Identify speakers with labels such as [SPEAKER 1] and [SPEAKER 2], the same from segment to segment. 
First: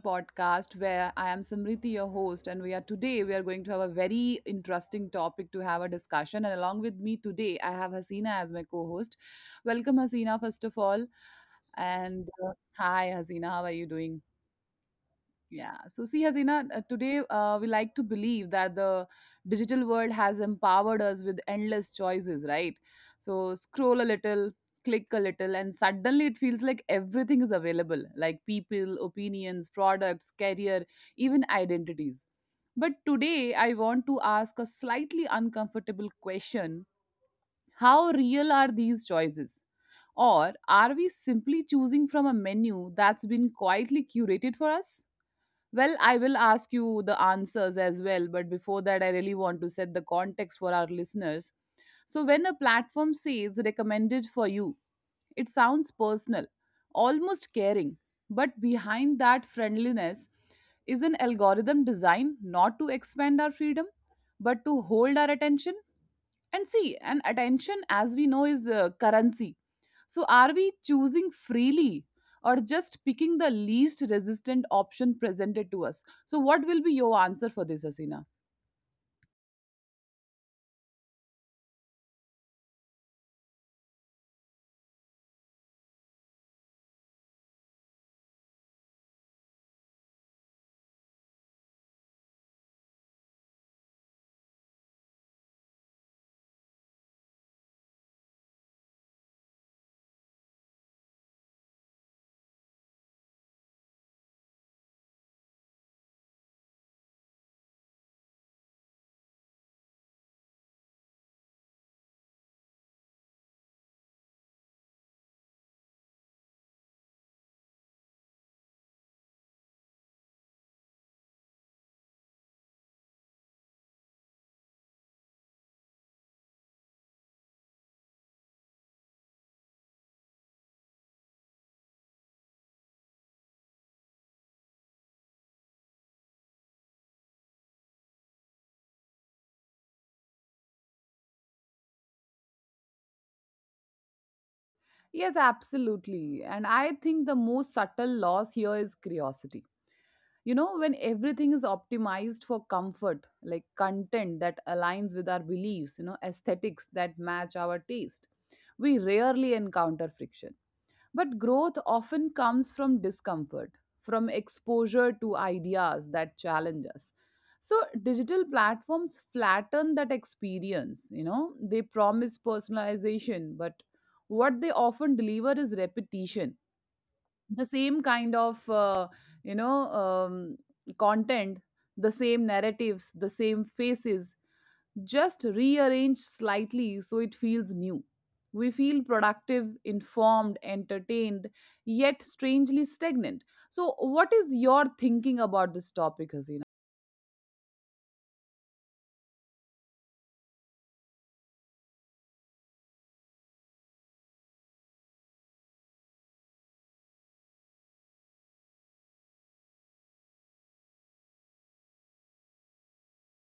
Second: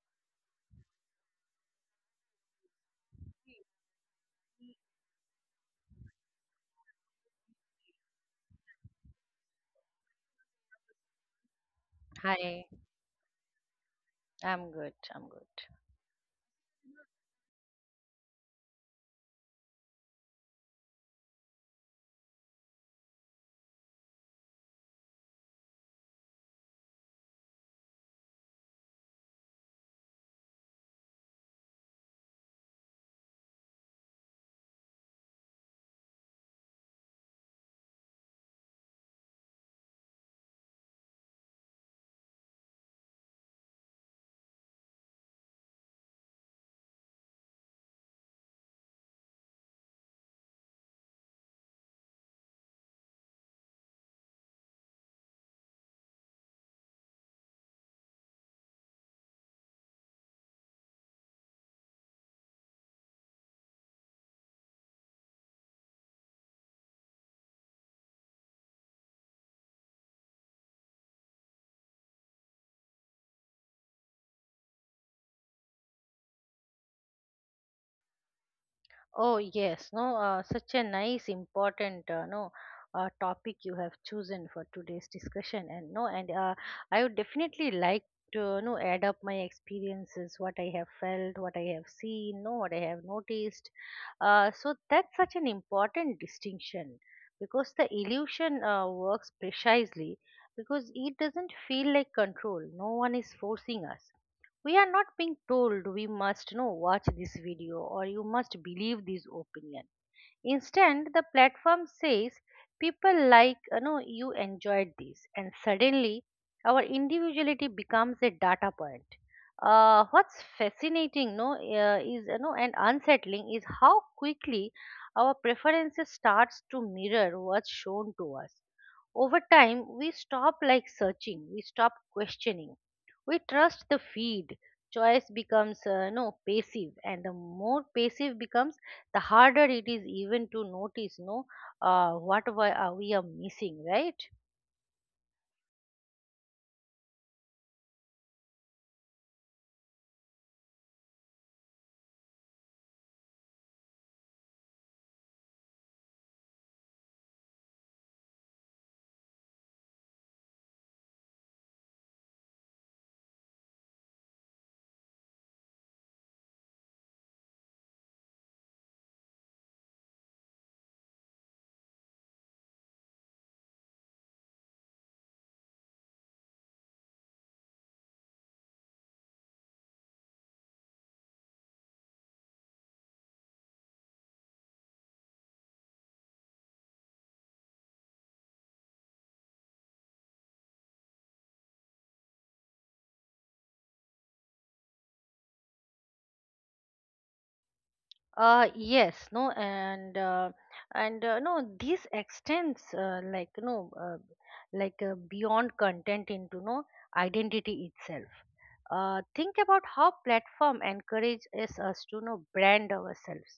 [SPEAKER 1] podcast where I am Samriti, your host, and we are today we are going to have a very interesting topic to have a discussion. And along with me today, I have Hasina as my co-host. Welcome, Hasina, first of all, and
[SPEAKER 2] Hi,
[SPEAKER 1] hi, Hasina, how are you doing?
[SPEAKER 2] I'm good. I'm good.
[SPEAKER 1] Yeah. So, see, Hasina, today we like to believe that the digital world has empowered us with endless choices, right? So, scroll a little, click a little, and suddenly it feels like everything is available like people, opinions, products, career, even identities. But today, I want to ask a slightly uncomfortable question. How real are these choices? Or are we simply choosing from a menu that's been quietly curated for us? Well, I will ask you the answers as well, but before that, I really want to set the context for our listeners. So, when a platform says recommended for you, it sounds personal, almost caring, but behind that friendliness is an algorithm designed not to expand our freedom, but to hold our attention. And see, and attention, as we know, is currency. So are we choosing freely, or just picking the least resistant option presented to us? So what will be your answer for this, Asina?
[SPEAKER 2] Oh yes, no, Such a nice, important, no, topic you have chosen for today's discussion, and no, and I would definitely like to, no, add up my experiences, what I have felt, what I have seen, no, what I have noticed. So that's such an important distinction because the illusion works precisely because it doesn't feel like control. No one is forcing us. We are not being told we must know watch this video or you must believe this opinion. Instead, the platform says people like you enjoyed this, and suddenly our individuality becomes a data point. What's fascinating, no, is and unsettling is how quickly our preferences starts to mirror what's shown to us. Over time, we stop like searching, we stop questioning. We trust the feed. Choice becomes no passive, and the more passive becomes, the harder it is even to notice no what we are missing, right?
[SPEAKER 1] Yes, absolutely. And I think the most subtle loss here is curiosity. You know, when everything is optimized for comfort, like content that aligns with our beliefs, aesthetics that match our taste, we rarely encounter friction. But growth often comes from discomfort, from exposure to ideas that challenge us. So digital platforms flatten that experience. You know, they promise personalization, but what they often deliver is repetition. The same kind of, you know, um, content, the same narratives, the same faces, just rearrange slightly so it feels new. We feel productive, informed, entertained, yet strangely stagnant. So, what is your thinking about this topic, Hasina?
[SPEAKER 2] Yes, no, and no, This extends like no like beyond content into no identity itself. Think about how platform encourages us to know brand ourselves,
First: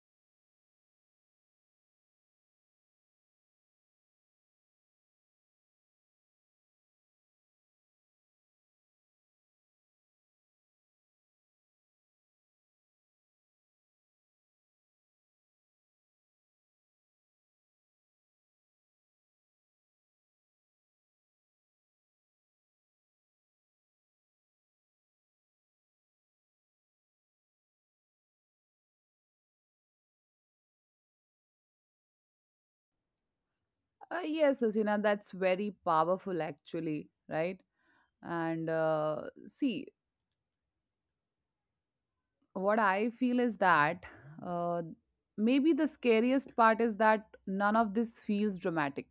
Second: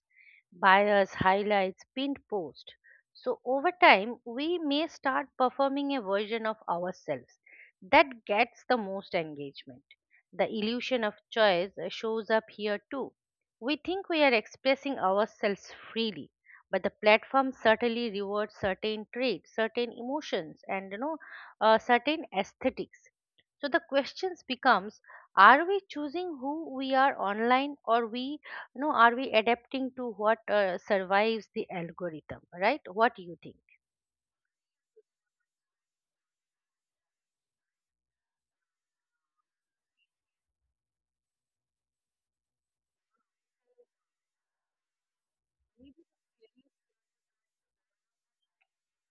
[SPEAKER 2] bias, highlights, pinned post. So over time, we may start performing a version of ourselves that gets the most engagement. The illusion of choice shows up here too. We think we are expressing ourselves freely, but the platform certainly rewards certain traits, certain emotions, and certain aesthetics. So the questions becomes, are we choosing who we are online, or we you know are we adapting to what survives the algorithm, right? What do you think?
[SPEAKER 1] Yes, Hasina, that's very powerful actually, right? And See, what I feel is that uh, maybe the scariest part is that none of this feels dramatic.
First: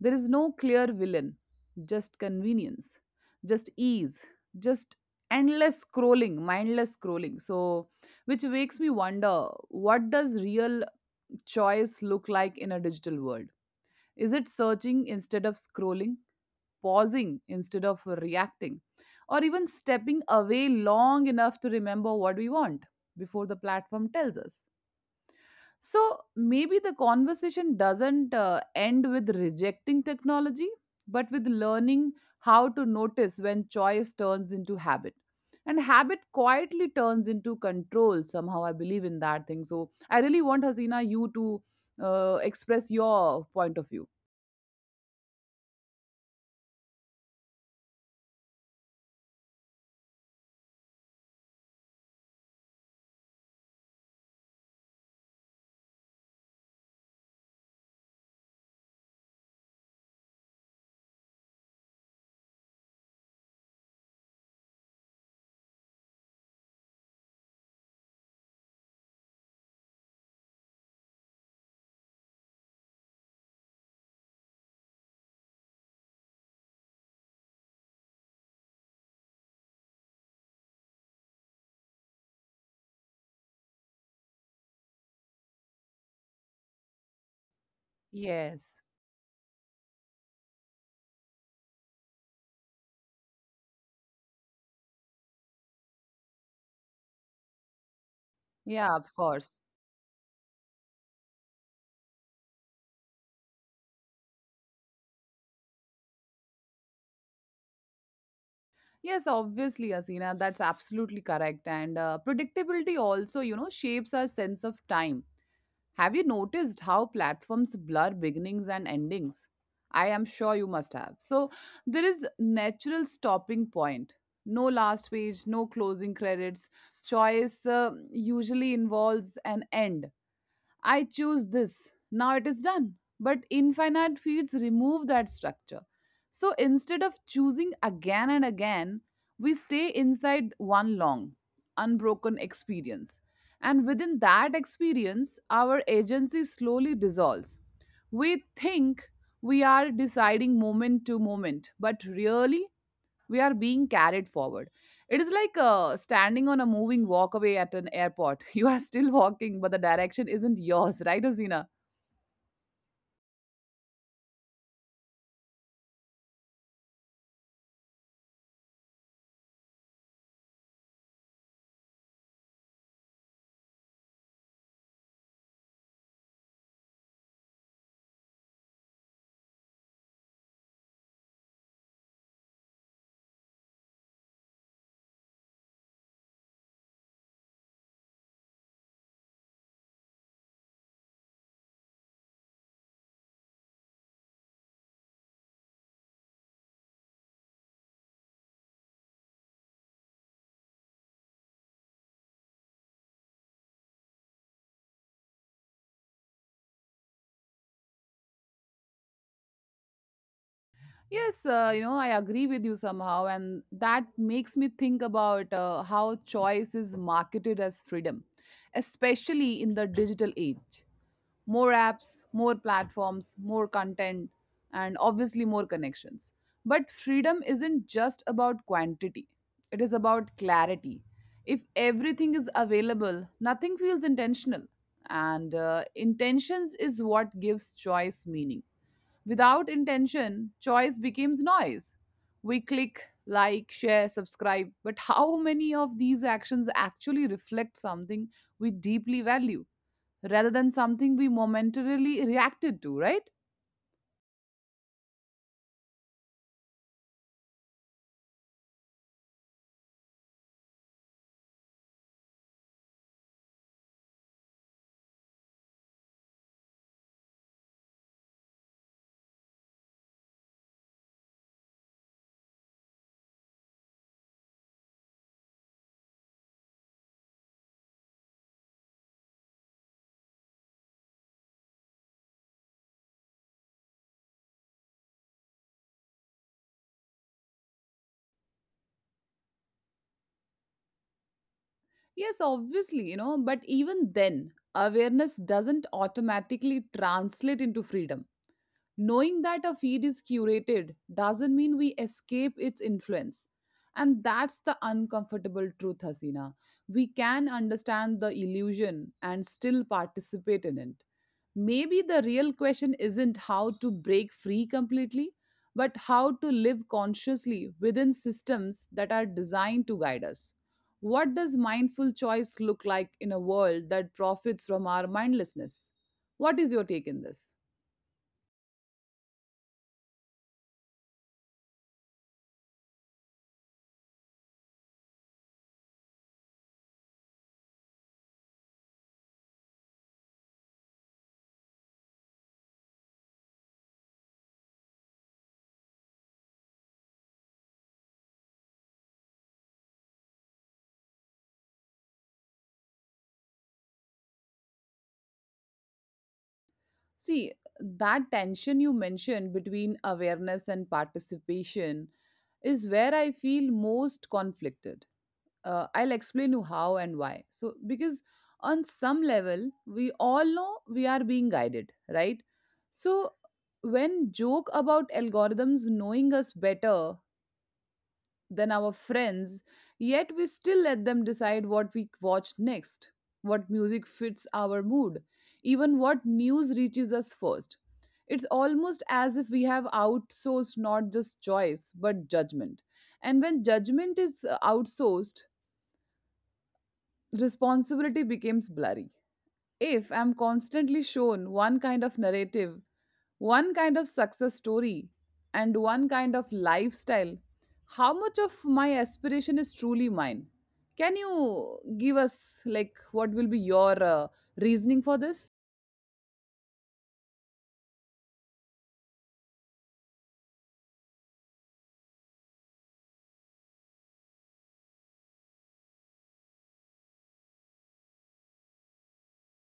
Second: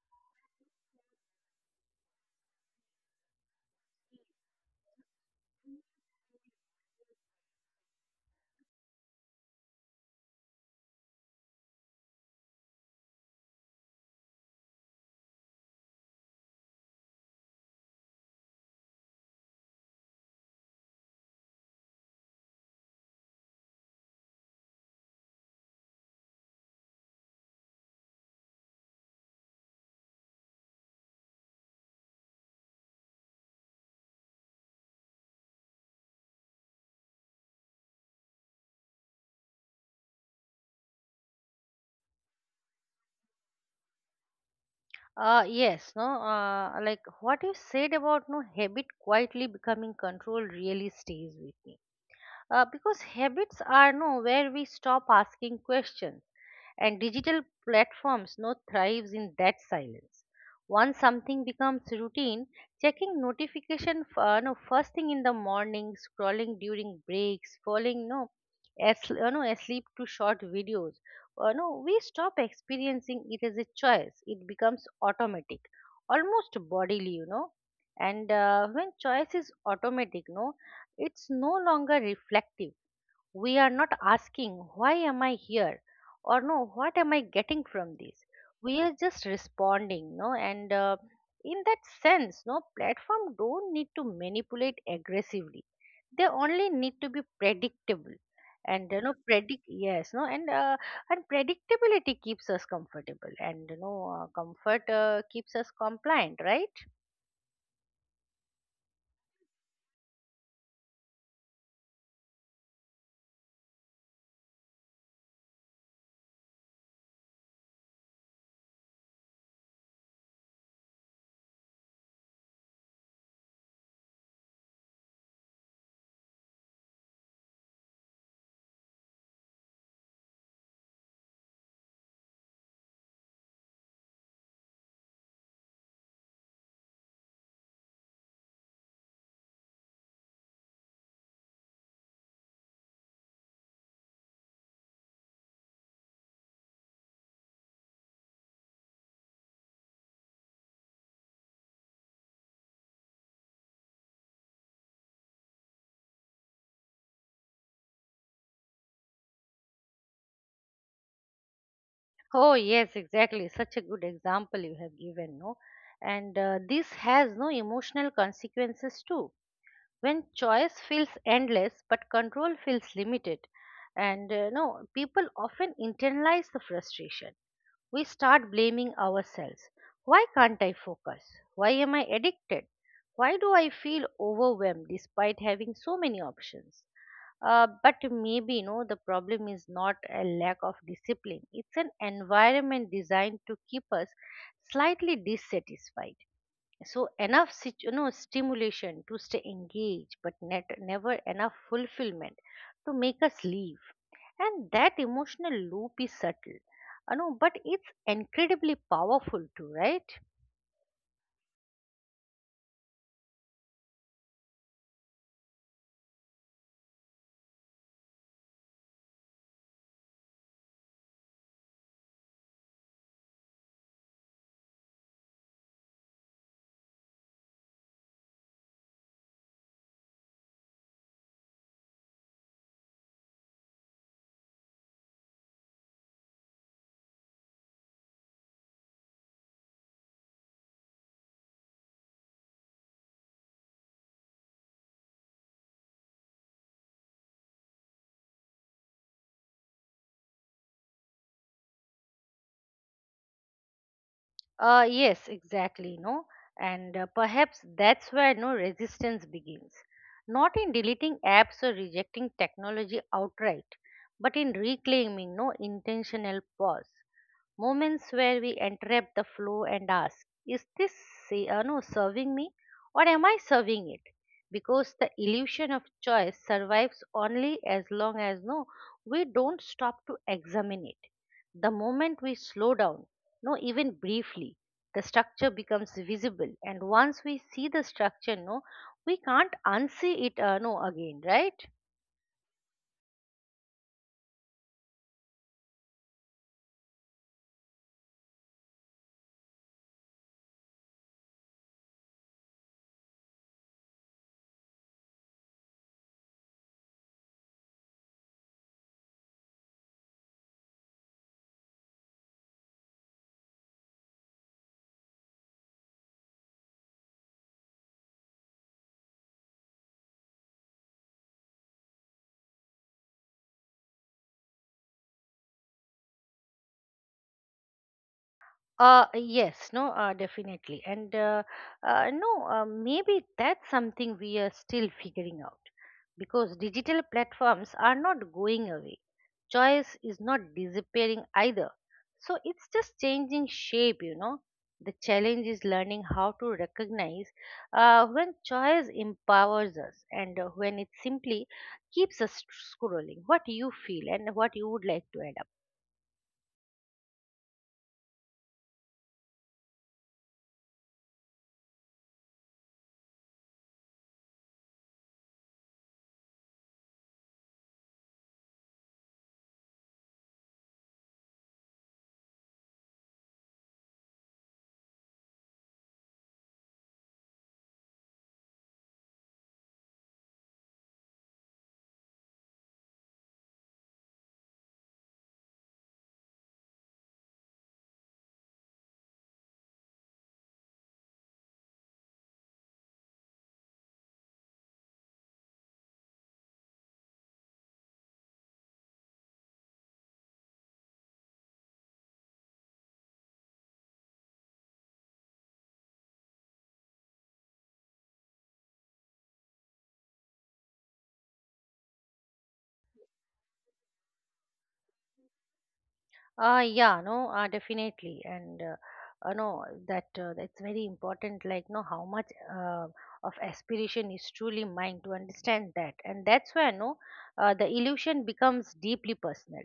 [SPEAKER 1] There is no clear villain, just convenience, just ease, just endless scrolling, mindless scrolling. So, which makes me wonder, what does real choice look like in a digital world? Is it searching instead of scrolling, pausing instead of reacting, or even stepping away long enough to remember what we want before the platform tells us? So maybe the conversation doesn't end with rejecting technology, but with learning how to notice when choice turns into habit. And habit quietly turns into control. Somehow, I believe in that thing. So, I really want Hasina, you to express your point of view.
[SPEAKER 2] Yes no Like what you said about no habit quietly becoming control really stays with me, because habits are no where we stop asking questions, and digital platforms now thrives in that silence. Once something becomes routine, checking notification f- no first thing in the morning, scrolling during breaks, falling no as you know asleep to short videos, no we stop experiencing it as a choice. It becomes automatic, almost bodily, you know. And when choice is automatic, it's no longer reflective. We are not asking, why am I here? Or no, what am I getting from this? We
[SPEAKER 1] Yes.
[SPEAKER 2] are just responding, no? And in that sense, platform don't need to manipulate aggressively. They only need to be predictable. And
[SPEAKER 1] Yeah,
[SPEAKER 2] you
[SPEAKER 1] of
[SPEAKER 2] know,
[SPEAKER 1] course.
[SPEAKER 2] predict yes, no, and predictability keeps us comfortable, and comfort keeps us compliant, right?
[SPEAKER 1] Yes, obviously, Hasina, that's absolutely correct. And predictability also, you know, shapes our sense of time. Have you noticed how platforms blur beginnings and endings? I am sure you must have. So there is natural stopping point. No last page, no closing credits. Choice usually involves an end. I choose this. Now it is done. But infinite fields remove that structure. So instead of choosing again and again, we stay inside one long, unbroken experience. And within that experience, our agency slowly dissolves. We think we are deciding moment to moment, but really we are being carried forward. It is like standing on a moving walkway at an airport. You are still walking, but the direction isn't yours, right, Azina?
[SPEAKER 2] Oh, yes, exactly. Such a good example you have given, no? And this has no emotional consequences too. When choice feels endless but control feels limited, and no, people often internalize the frustration. We start blaming ourselves. Why can't I focus? Why am I addicted? Why do I feel overwhelmed despite having so many options? But maybe the problem is not a lack of discipline. It's an environment designed to keep us slightly dissatisfied, so enough stimulation to stay engaged but net, never enough fulfillment to make us leave. And that emotional loop is subtle, I know, but it's incredibly powerful too, right?
[SPEAKER 1] Yes, you know, I agree with you somehow, and that makes me think about how choice is marketed as freedom, especially in the digital age. More apps, more platforms, more content, and obviously more connections. But freedom isn't just about quantity, it is about clarity. If everything is available, nothing feels intentional. And intentions is what gives choice meaning. Without intention, choice becomes noise. We click, like, share, subscribe, but how many of these actions actually reflect something we deeply value, rather than something we momentarily reacted to, right?
[SPEAKER 2] Yes exactly no and Perhaps that's where resistance begins, not in deleting apps or rejecting technology outright, but in reclaiming no intentional pause, moments where we interrupt the flow and ask, is this say, no, serving me, or am I serving it? Because the illusion of choice survives only as long as we don't stop to examine it. The moment we slow down, no, even briefly, the structure becomes visible, and once we see the structure, we can't unsee it, again, right?
[SPEAKER 1] Yes, obviously, you know, but even then, awareness doesn't automatically translate into freedom. Knowing that a feed is curated doesn't mean we escape its influence. And that's the uncomfortable truth, Hasina. We can understand the illusion and still participate in it. Maybe the real question isn't how to break free completely, but how to live consciously within systems that are designed to guide us. What does mindful choice look like in a world that profits from our mindlessness? What is your take in this?
[SPEAKER 2] Yes, no, Definitely. And no, maybe that's something we are still figuring out, because digital platforms are not going away. Choice is not disappearing either. So it's just changing shape, you know. The challenge is learning how to recognize when choice empowers us and when it simply keeps us scrolling. What you feel and what you would like to add up.
[SPEAKER 1] See, that tension you mentioned between awareness and participation is where I feel most conflicted. I'll explain you how and why. So, because on some level, we all know we are being guided, right? So, when joke about algorithms knowing us better than our friends, yet we still let them decide what we watch next, what music fits our mood, even what news reaches us first. It's almost as if we have outsourced not just choice, but judgment. And when judgment is outsourced, responsibility becomes blurry. If I'm constantly shown one kind of narrative, one kind of success story, and one kind of lifestyle, how much of my aspiration is truly mine? Can you give us, like, what will be your reasoning for this?
[SPEAKER 2] Yeah, no, Definitely, and no, that that's very important. Like, no, how much uh, of aspiration is truly mine to understand that, and that's where no, the illusion becomes deeply personal.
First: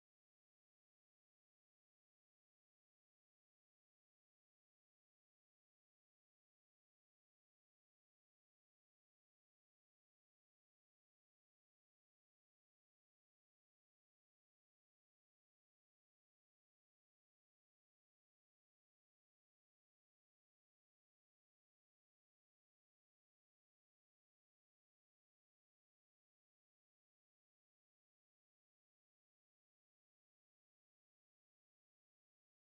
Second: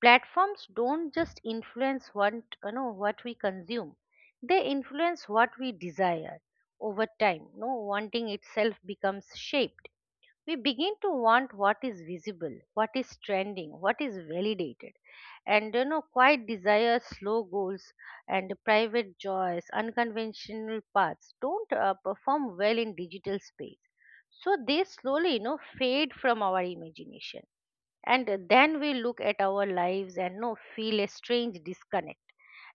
[SPEAKER 2] Platforms don't just influence what you know what we consume; they influence what we desire over time. No, Wanting itself becomes shaped. We begin to want what is visible, what is trending, what is validated. And you know, quiet desires, slow goals, and private joys, unconventional paths don't perform well in digital space. So they slowly, you know, fade from our imagination, and then we look at our lives and no feel a strange disconnect,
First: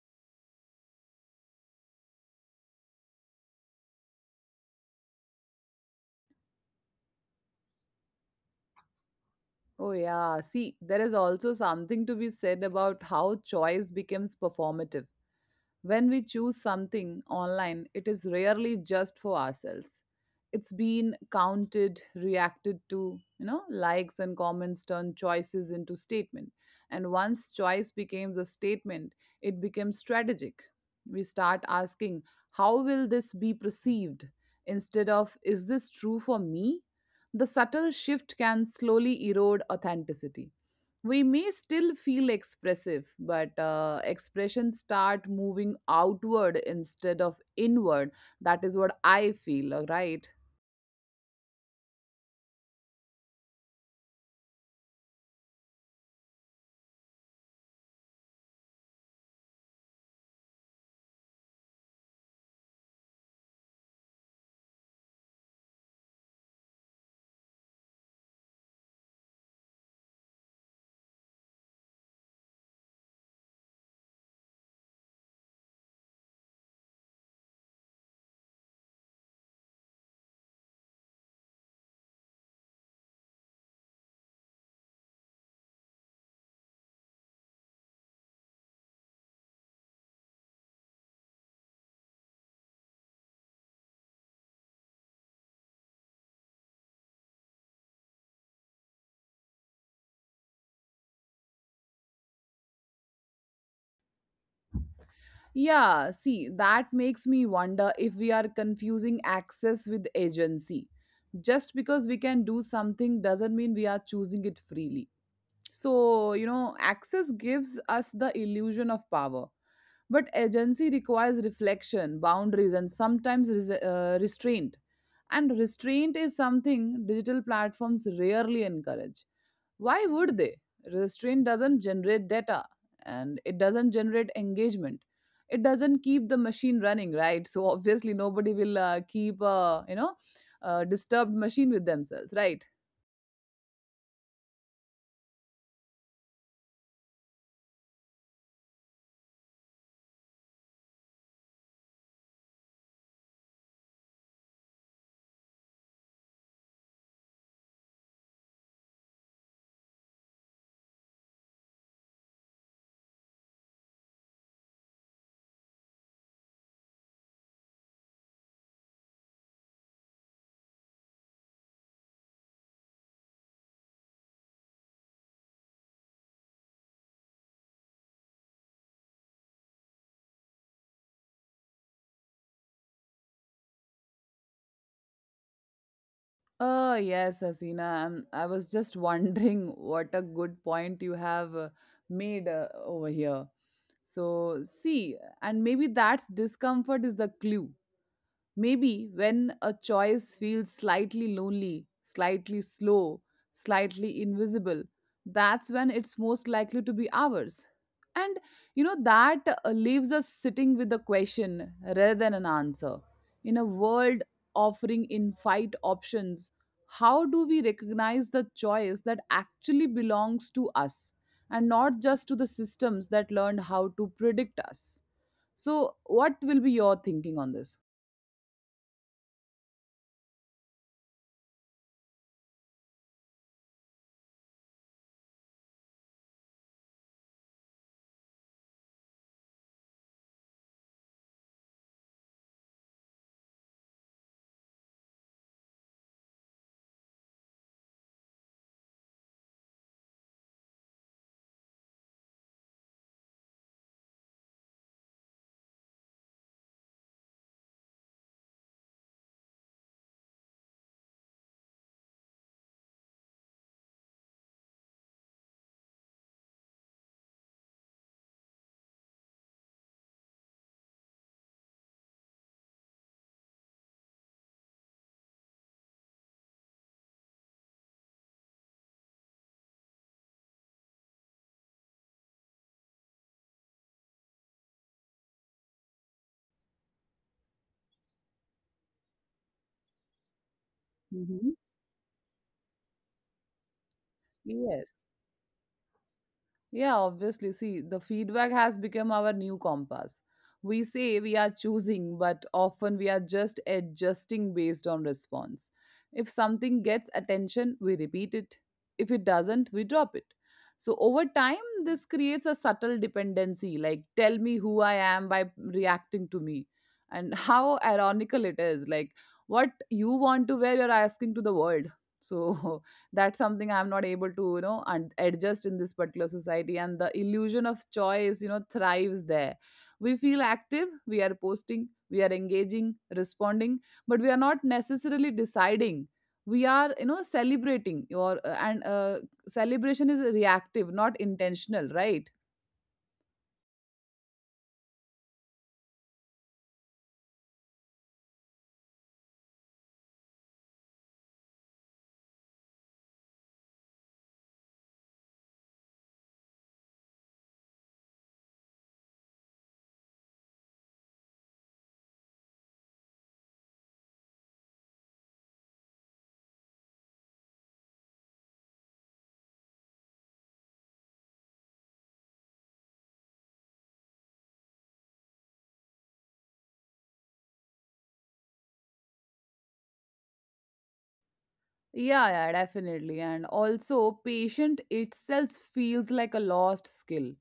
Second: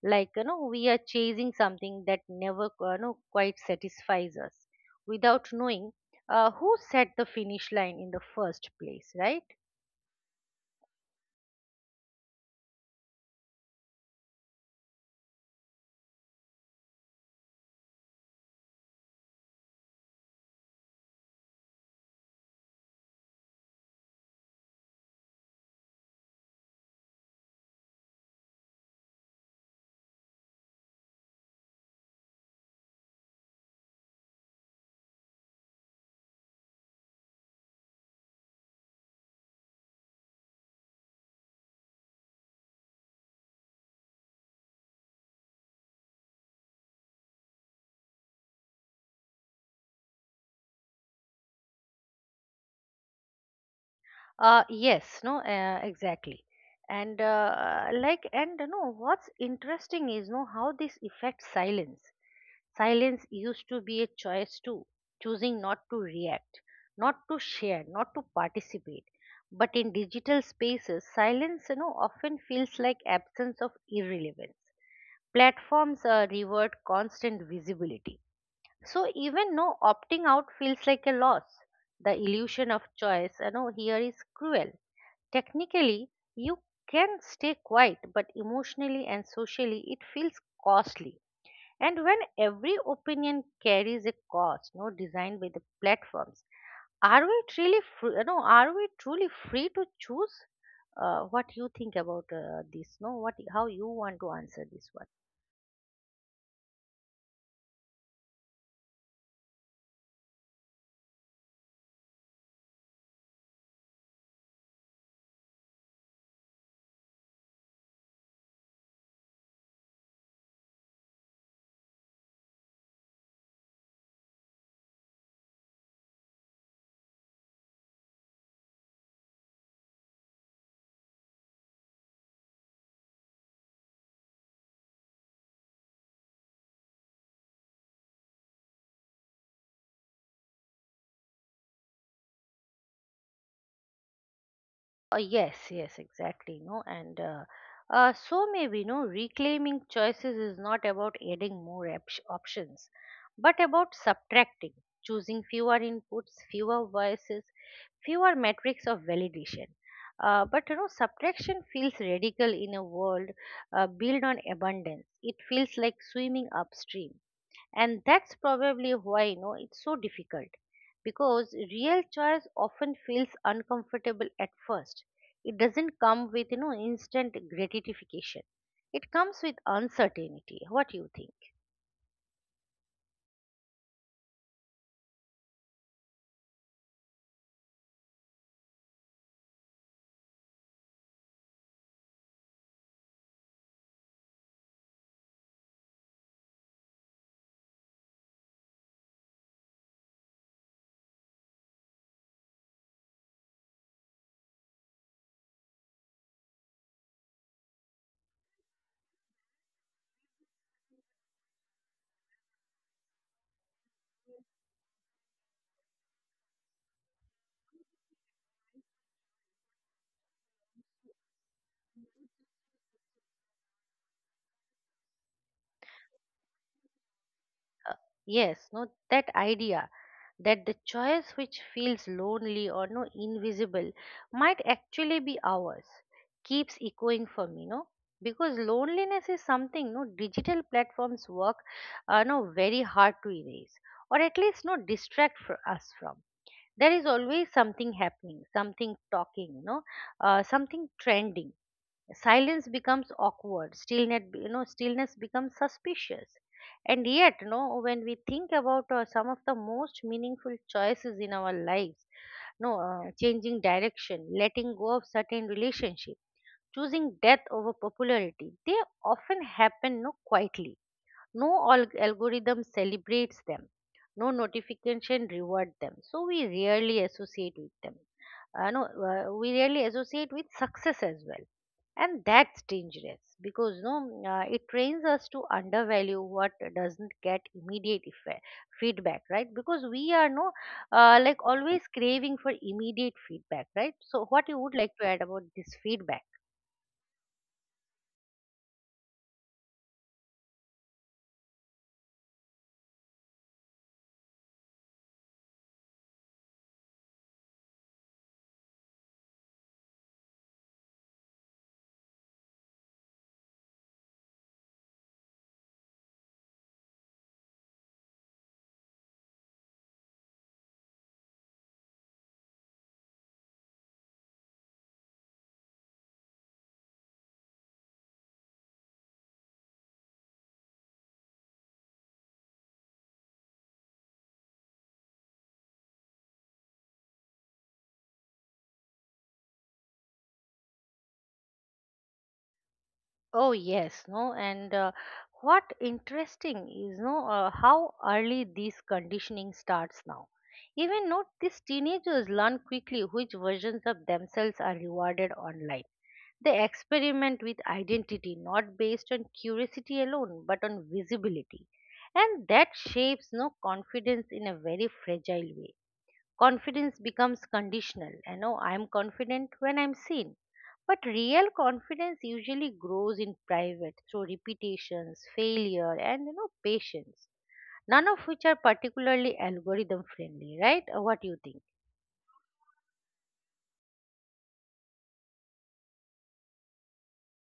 [SPEAKER 2] like you know we are chasing something that never, you know, quite satisfies us, without knowing who set the finish line in the first place, right?
[SPEAKER 1] Oh, yeah. See, there is also something to be said about how choice becomes performative. When we choose something online, it is rarely just for ourselves. It's been counted, reacted to. You know, likes and comments turn choices into statement. And once choice becomes a statement, it becomes strategic. We start asking, how will this be perceived? Instead of, is this true for me? The subtle shift can slowly erode authenticity. We may still feel expressive, but expressions start moving outward instead of inward. That is what I feel, right?
[SPEAKER 2] Yes, no, Exactly. And you know, what's interesting is no how this affects silence. Silence used to be a choice too, choosing not to react, not to share, not to participate. But in digital spaces, silence, you know, often feels like absence of irrelevance. Platforms reward constant visibility, so even no opting out feels like a loss. The illusion of choice, you know, here is cruel. Technically, you can stay quiet, but emotionally and socially, it feels costly. And when every opinion carries a cost, no designed by the platforms, are we truly, free, you know, are we truly free to choose? What you think about this? No, what, how you want to answer this one?
[SPEAKER 1] Yeah, see, that makes me wonder if we are confusing access with agency. Just because we can do something doesn't mean we are choosing it freely. So, you know, access gives us the illusion of power. But agency requires reflection, boundaries, and sometimes restraint. And restraint is something digital platforms rarely encourage. Why would they? Restraint doesn't generate data, and it doesn't generate engagement. It doesn't keep the machine running, right? So obviously nobody will keep, a you know, a disturbed machine with themselves, right?
[SPEAKER 2] Yes, exactly. No, and so maybe reclaiming choices is not about adding more options, but about subtracting, choosing fewer inputs, fewer voices, fewer metrics of validation. But you know, subtraction feels radical in a world built on abundance. It feels like swimming upstream, and that's probably why, you know, it's so difficult, because real choice often feels uncomfortable at first. It doesn't come with, you know, instant gratification. It comes with uncertainty. What do you think?
[SPEAKER 1] Oh, yes, Asina. I was just wondering what a good point you have made over here. So, see, and maybe that's discomfort is the clue. Maybe when a choice feels slightly lonely, slightly slow, slightly invisible, that's when it's most likely to be ours. And you know, that leaves us sitting with a question rather than an answer. In a world offering infinite options, how do we recognize the choice that actually belongs to us and not just to the systems that learned how to predict us? So, what will be your thinking on this?
[SPEAKER 2] Yes, no, that idea that the choice which feels lonely or no invisible might actually be ours keeps echoing for me, no? Because loneliness is something digital platforms work no very hard to erase, or at least no distract for us from. There is always something happening, something talking, no, something trending. Silence becomes awkward. Stillness becomes suspicious. And yet, you know, when we think about some of the most meaningful choices in our lives, no changing direction, letting go of certain relationships, choosing death over popularity, they often happen quietly. No algorithm celebrates them. No notification reward them. So we rarely associate with them. No, We rarely associate with success as well. And that's dangerous because no, it trains us to undervalue what doesn't get immediate feedback, right? Because we are no like always craving for immediate feedback, right? So, what you would like
[SPEAKER 1] Yes.
[SPEAKER 2] to add about this feedback?
[SPEAKER 1] Yeah, obviously. See, the feedback has become our new compass. We say we are choosing, but often we are just adjusting based on response. If something gets attention, we repeat it. If it doesn't, we drop it. So over time, this creates a subtle dependency like, tell me who I am by reacting to me. And how ironical it is, like, what you want to wear, you're asking to the world. So that's something I'm not able to, you know, adjust in this particular society. And the illusion of choice, you know, thrives there. We feel active, we are posting, we are engaging, responding, but we are not necessarily deciding. We are, you know, celebrating your and celebration is reactive, not intentional, right?
[SPEAKER 2] Oh yes, no, and What interesting is no how early this conditioning starts now. Even note these teenagers learn quickly which versions of themselves are rewarded online. They experiment with identity not based on curiosity alone but on visibility, and that shapes no confidence in a very fragile way. Confidence becomes conditional, you know, I'm confident when I'm seen, but real confidence usually grows in private through repetitions, failure, and you know, patience, none of which are particularly algorithm friendly, right? What do you think?
[SPEAKER 1] Yeah, yeah, definitely. And also, patient itself feels like a lost skill.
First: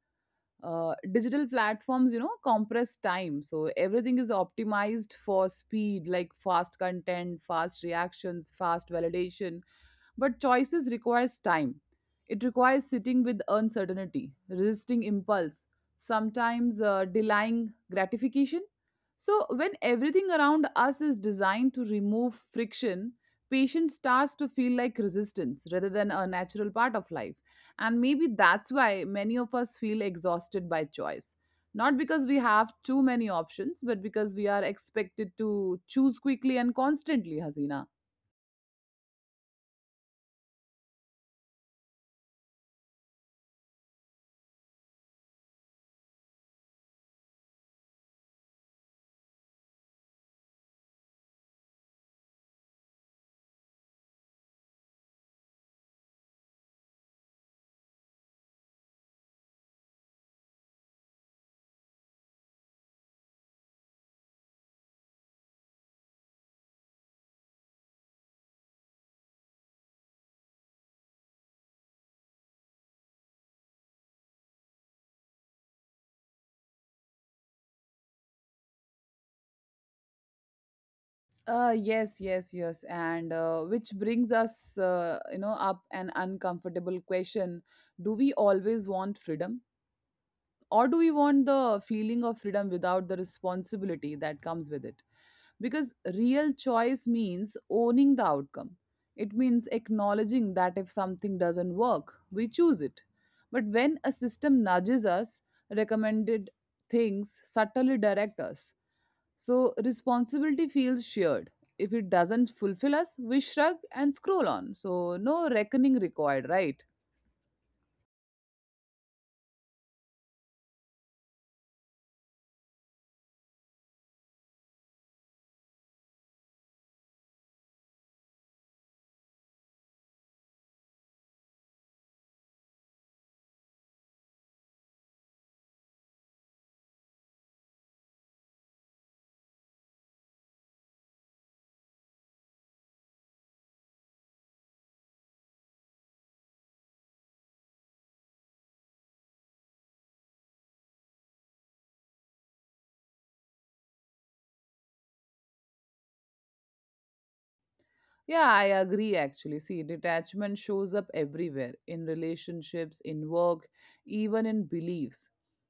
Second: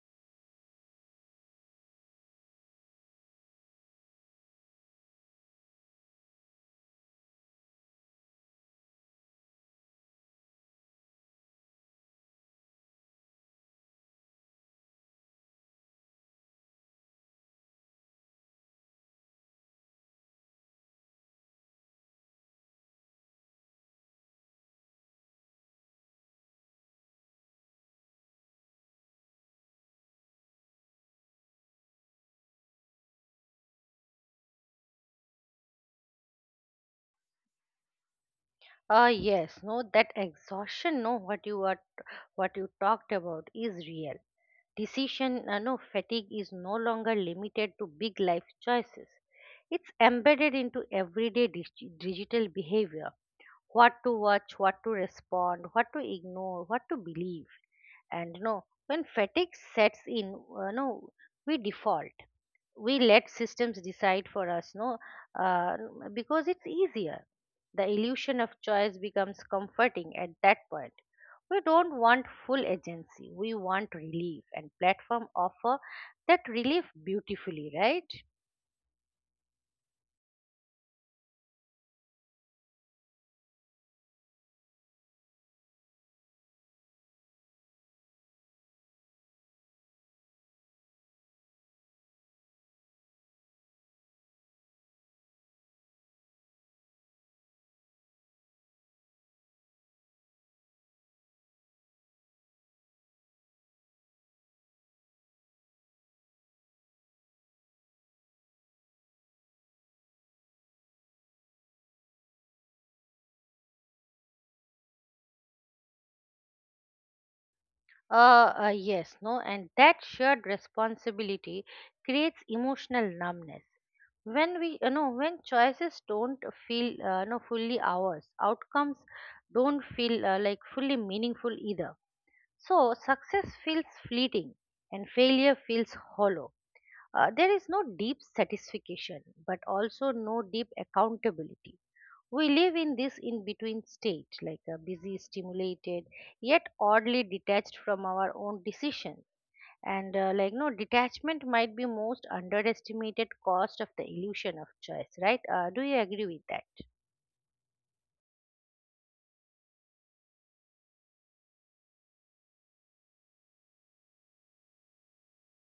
[SPEAKER 1] Digital platforms, you know, compress time, so everything is optimized for speed, like fast content, fast reactions, fast validation. But choices requires time. It requires sitting with uncertainty, resisting impulse, sometimes delaying gratification. So, when everything around us is designed to remove friction, patience starts to feel like resistance rather than a natural part of life. And maybe that's why many of us feel exhausted by choice. Not because we have too many options, but because we are expected to choose quickly and constantly, Hasina.
[SPEAKER 2] Yes no that exhaustion, no what you are, what you talked about, is real. Decision fatigue is no longer limited to big life choices. It's embedded into everyday digital behavior: what to watch, what to respond, what to ignore, what to believe. And you know, when fatigue sets in, you know, we default. We let systems decide for us, no, uh, because it's easier. The illusion of choice becomes comforting at that point. We don't want full agency. We want relief, and platform offer that relief beautifully, right?
[SPEAKER 1] Yes, yes, yes. And which brings us, you know, up an uncomfortable question. Do we always want freedom? Or do we want the feeling of freedom without the responsibility that comes with it? Because real choice means owning the outcome. It means acknowledging that if something doesn't work, we choose it. But when a system nudges us, recommended things subtly direct us, so responsibility feels shared. If it doesn't fulfill us, we shrug and scroll on. So no reckoning required, right?
[SPEAKER 2] Yes, no, and that shared responsibility creates emotional numbness. When we, you know, when choices don't feel, you fully ours, outcomes don't feel like fully meaningful either. So success feels fleeting, and failure feels hollow. There is no deep satisfaction, but also no deep accountability. We live in this in between state, like a busy, stimulated, yet oddly detached from our own decision. And like no detachment might be most underestimated cost of the illusion of choice, right? Do you agree with that?
[SPEAKER 1] Yeah, I agree actually. See, detachment shows up everywhere, in relationships, in work, even in beliefs.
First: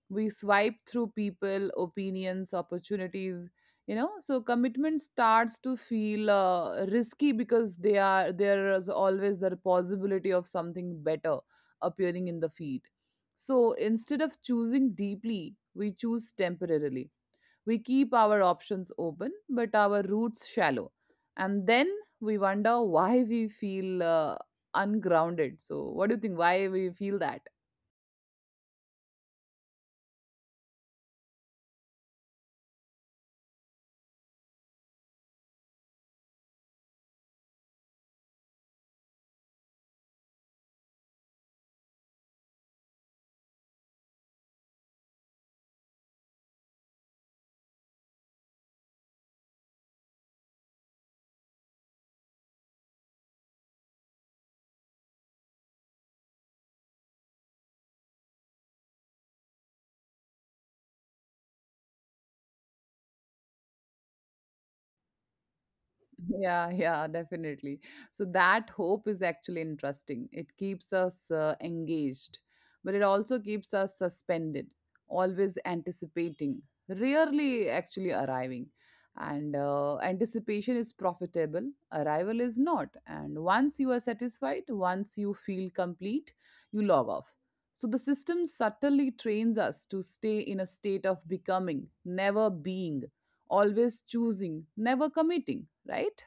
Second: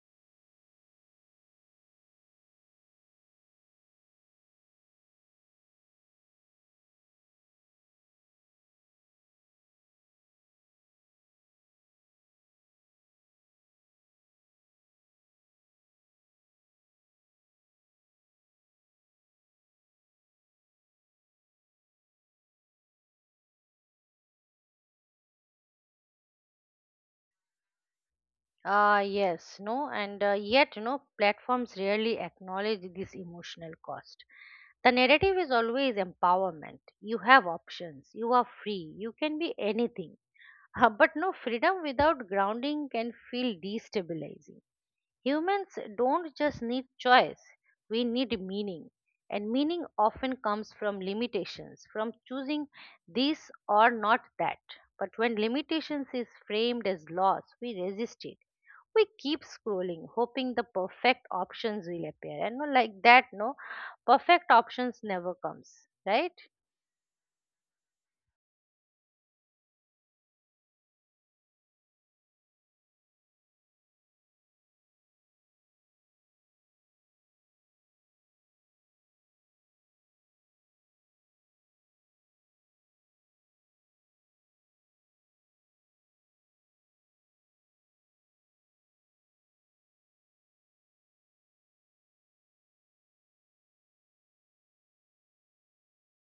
[SPEAKER 1] We swipe through people, opinions, opportunities, you know. So commitment starts to feel risky because they are there is always the possibility of something better appearing in the feed. So instead of choosing deeply, we choose temporarily. We keep our options open, but our roots shallow. And then we wonder why we feel ungrounded. So, what do you think? Why we feel that?
[SPEAKER 2] Yes, no, and yet, platforms rarely acknowledge this emotional cost. The narrative is always empowerment. You have options, you are free, you can be anything. But no, freedom without grounding can feel destabilizing. Humans don't just need choice, we need meaning. And meaning often comes from limitations, from choosing this or not that. But when limitations is framed as loss, we resist it. We keep scrolling, hoping the perfect options will appear, and no, like that, no perfect options never comes, right?
[SPEAKER 1] Yeah, yeah, definitely. So that hope is actually interesting. It keeps us engaged, but it also keeps us suspended, always anticipating, rarely actually arriving. And anticipation is profitable, arrival is not. And once you are satisfied, once you feel complete, you log off. So the system subtly trains us to stay in a state of becoming, never being, always choosing, never committing, right?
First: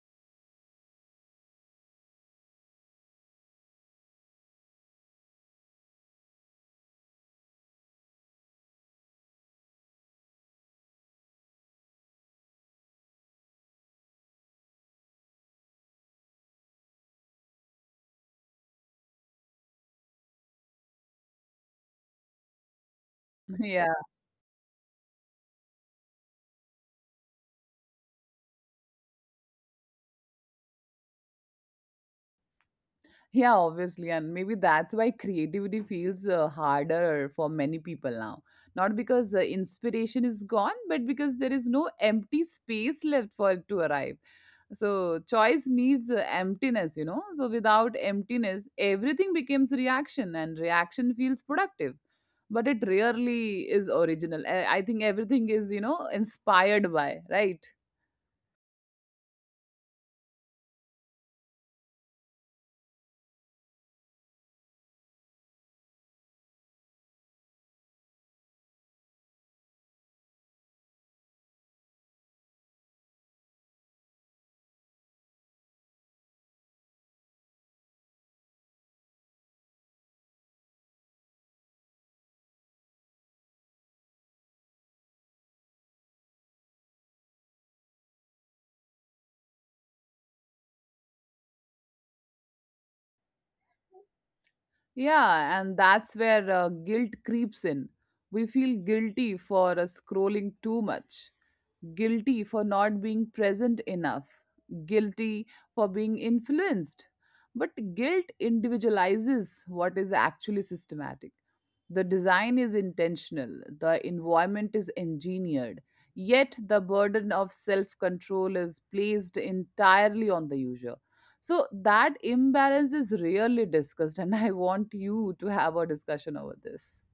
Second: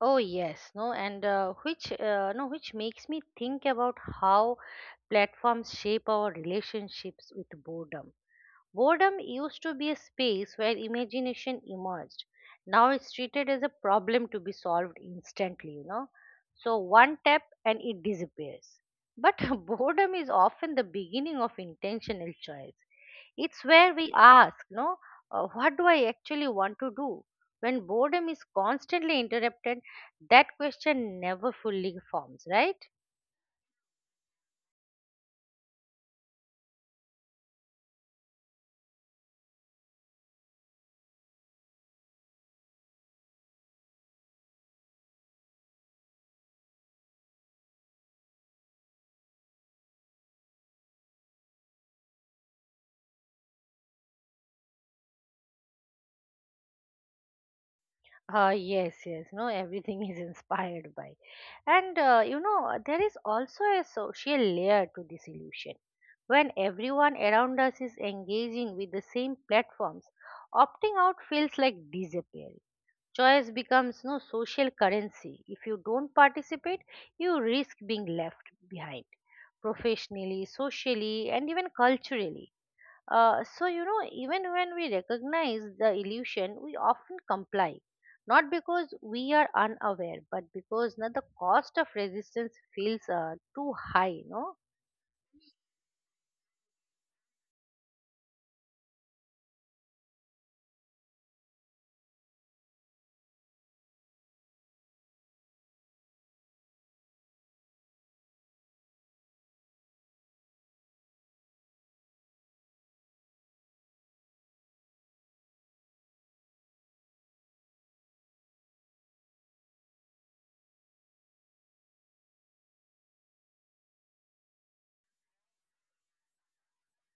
[SPEAKER 2] Oh yes, no, and which no which makes me think about how platforms shape our relationships with boredom. Boredom used to be a space where imagination emerged. Now it's treated as a problem to be solved instantly. So one tap and it disappears. But boredom is often the beginning of intentional choice. It's
[SPEAKER 1] Yeah,
[SPEAKER 2] where we ask, no, what do I actually want to do? When boredom is constantly interrupted, that question never fully forms, right?
[SPEAKER 1] yeah, obviously. And maybe that's why creativity feels harder for many people now. Not because inspiration is gone, but because there is no empty space left for it to arrive. So, choice needs emptiness, you know. So, without emptiness, everything becomes reaction, and reaction feels productive. But it rarely is original. I think everything is, you know, inspired by, right?
[SPEAKER 2] Yes, yes, no, everything is inspired by. And there is also a social layer to this illusion. When everyone around us is engaging with the same platforms, opting out feels like disappearing. Choice becomes no social currency. If you don't participate, you risk being left behind professionally, socially, and even culturally. So, even when we recognize the illusion, we often comply. Not because we are unaware, but because no, the cost of resistance feels too high, no?
[SPEAKER 1] Yeah, and that's where guilt creeps in. We feel guilty for scrolling too much, guilty for not being present enough, guilty for being influenced. But guilt individualizes what is actually systematic. The design is intentional, the environment is engineered, yet the burden of self control is placed entirely on the user. So that imbalance is rarely discussed, and I want you to have a discussion over this.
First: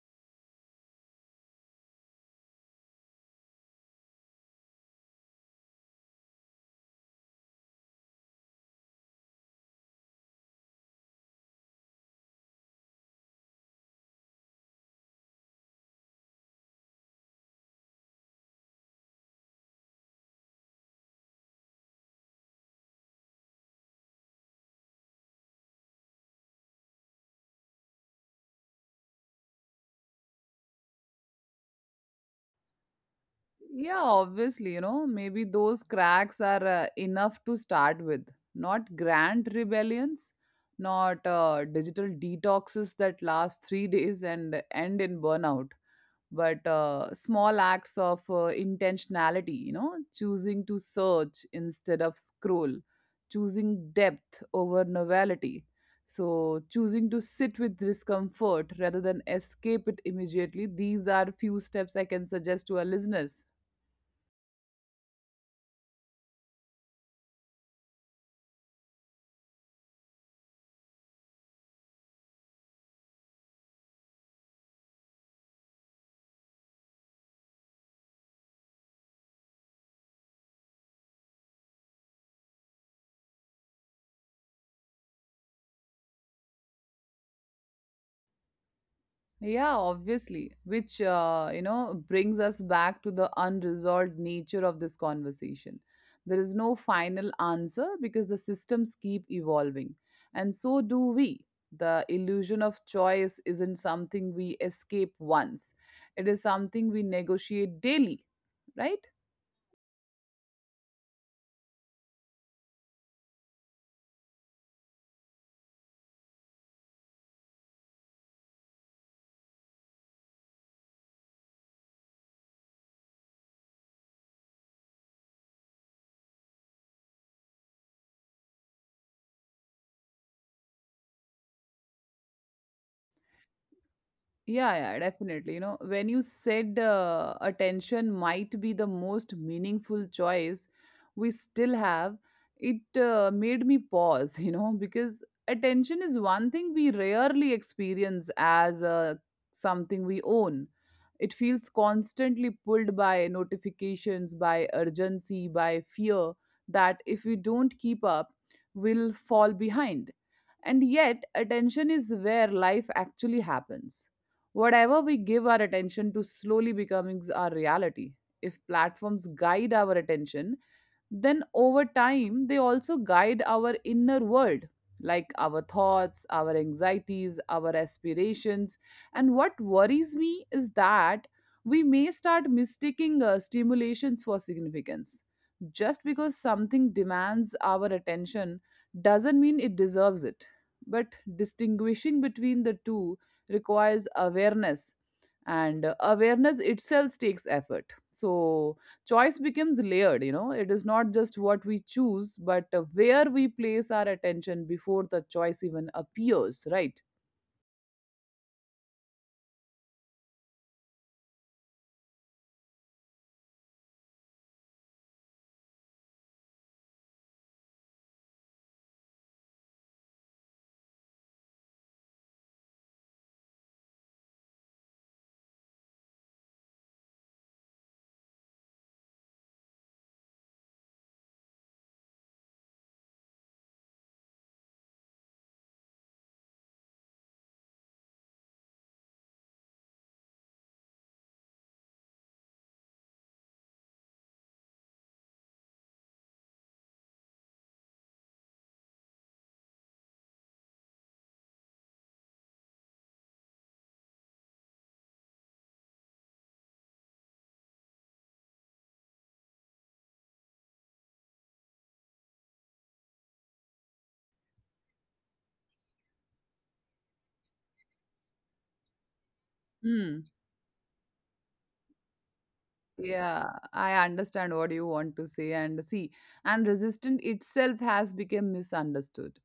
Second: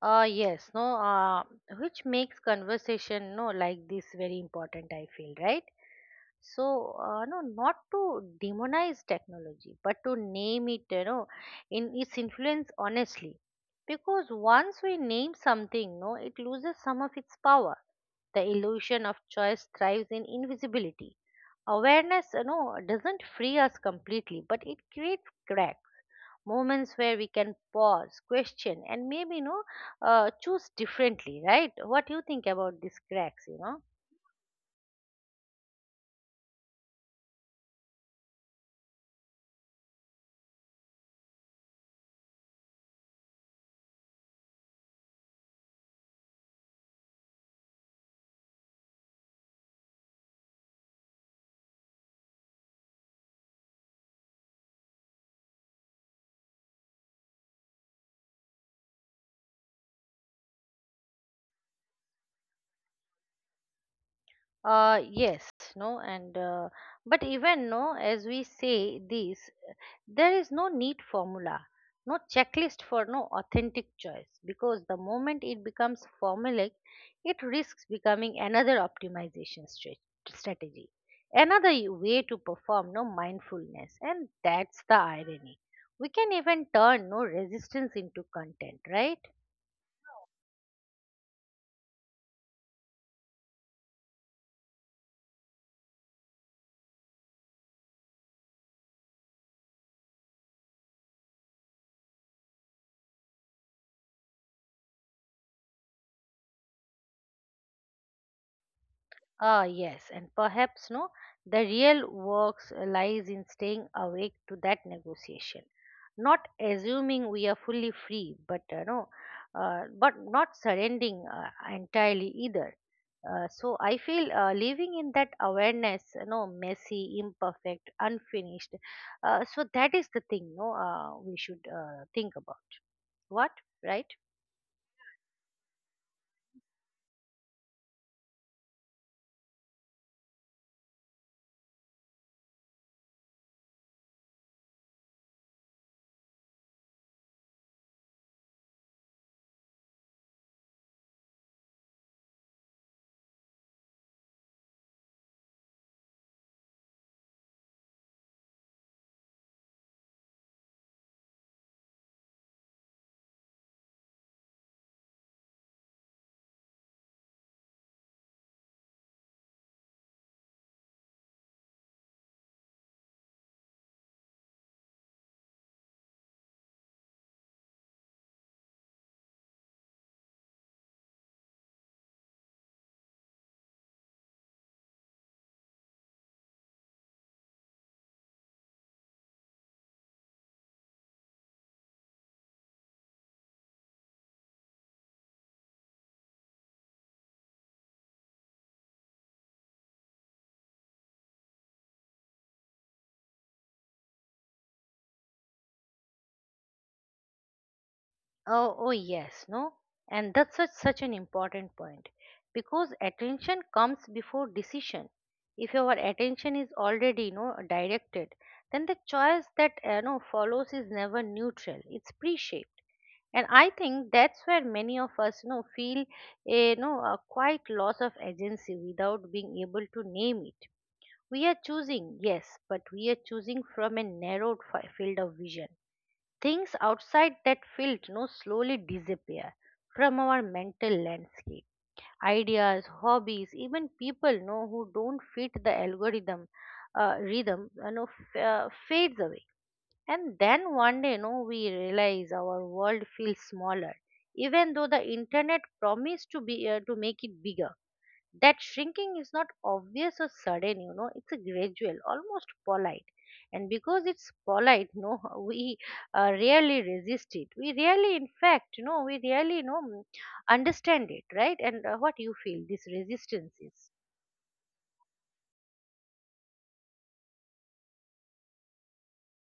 [SPEAKER 2] Yes, no, which makes conversation, no, like this very important, I feel, right? So, no, not to demonize technology, but to name it, in its influence honestly. Because once we name something, no, it loses some of its power. The illusion of choice thrives in invisibility. Awareness, doesn't free us completely, but it creates cracks, moments where we can pause, question, and maybe, choose differently, right? What do you think about these cracks, you know?
[SPEAKER 1] Yeah, obviously, you know, maybe those cracks are enough to start with, not grand rebellions. Not digital detoxes that last 3 days and end in burnout. But small acts of intentionality, you know, choosing to search instead of scroll, choosing depth over novelty, so choosing to sit with discomfort rather than escape it immediately. These are few steps I can suggest to our listeners.
[SPEAKER 2] Yes, no, and but even no, as we say this, there is no neat formula, no checklist for no authentic choice, because the moment it becomes formulaic, it risks becoming another optimization strategy, another way to perform no mindfulness. And that's the irony: we can even turn no resistance into content, right?
[SPEAKER 1] Yeah, obviously, which you know brings us back to the unresolved nature of this conversation. There is no final answer because the systems keep evolving, and so do we. The illusion of choice isn't something we escape once, it is something we negotiate daily, right?
[SPEAKER 2] Ah, yes, and perhaps no, the real work lies in staying awake to that negotiation, not assuming we are fully free, but not surrendering entirely either. So I feel, living in that awareness, messy, imperfect, unfinished. So that is the thing, no, we should think about. What, right?
[SPEAKER 1] Yeah, yeah, definitely. You know, when you said attention might be the most meaningful choice we still have, it made me pause, you know, because attention is one thing we rarely experience as something we own. It feels constantly pulled by notifications, by urgency, by fear that if we don't keep up, we'll fall behind. And yet, attention is where life actually happens. Whatever we give our attention to slowly becomes our reality. If platforms guide our attention, then over time they also guide our inner world, like our thoughts, our anxieties, our aspirations. And what worries me is that we may start mistaking stimulations for significance. Just because something demands our attention doesn't mean it deserves it. But distinguishing between the two requires awareness, and awareness itself takes effort. So choice becomes layered, you know. It is not just what we choose but where we place our attention before the choice even appears, right?
[SPEAKER 2] Oh, yes, no? And that's such, such an important point, because attention comes before decision. If our attention is already, directed, then the choice that, follows is never neutral. It's pre-shaped. And I think that's where many of us, feel a quite loss of agency without being able to name it. We are choosing, yes, but we are choosing from a narrowed field of vision. Things outside that field, slowly disappear from our mental landscape. Ideas, hobbies, even people you know who don't fit the algorithm rhythm, fades away. And then one day, we realize our world feels smaller, even though the internet promised to make it bigger. That shrinking is not obvious or sudden, it's a gradual, almost polite, and because it's polite, no, we rarely resist it, we rarely in fact, we rarely,
[SPEAKER 1] Hmm.
[SPEAKER 2] understand it, right? And what you feel this
[SPEAKER 1] Yeah,
[SPEAKER 2] resistance is.
[SPEAKER 1] I understand what you want to say. And see, and resistance itself has become misunderstood.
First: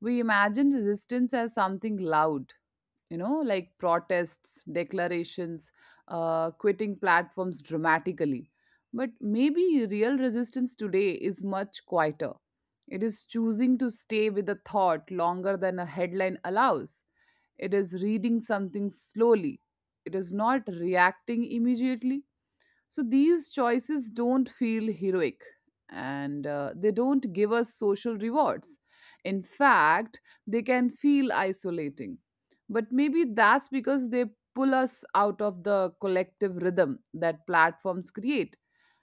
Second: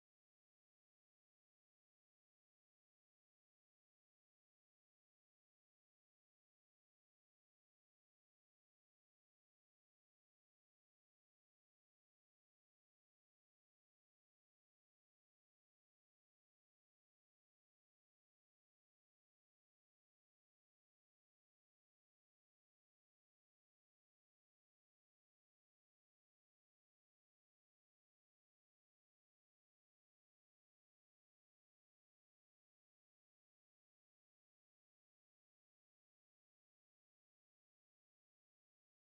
[SPEAKER 1] We imagine resistance as something loud, you know, like protests, declarations, quitting platforms dramatically. But maybe real resistance today is much quieter. It is choosing to stay with a thought longer than a headline allows. It is reading something slowly. It is not reacting immediately. So these choices don't feel heroic, and they don't give us social rewards. In fact, they can feel isolating. But maybe that's because they pull us out of the collective rhythm that platforms create.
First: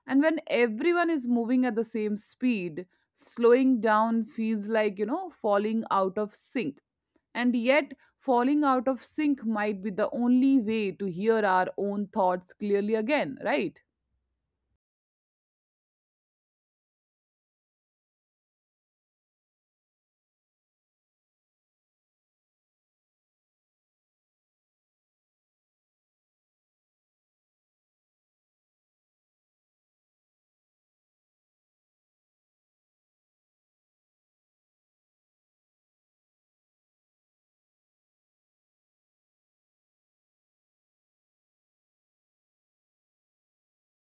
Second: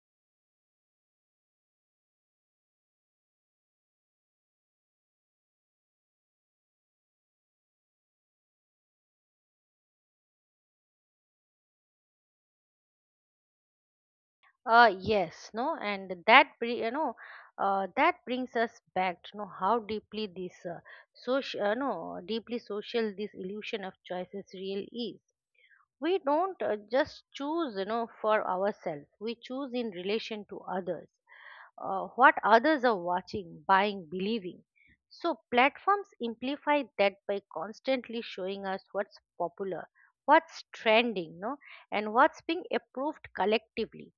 [SPEAKER 1] And when everyone is moving at the same speed, slowing down feels like, you know, falling out of sync. And yet, falling out of sync might be the only way to hear our own thoughts clearly again, right?
[SPEAKER 2] Yes, no, and that brings us back to know how deeply this social, no, deeply social, this illusion of choices real is. We don't just choose, for ourselves, we choose in relation to others, what others are watching, buying, believing. So platforms amplify that by constantly showing us what's popular, what's trending, no, and what's being approved collectively.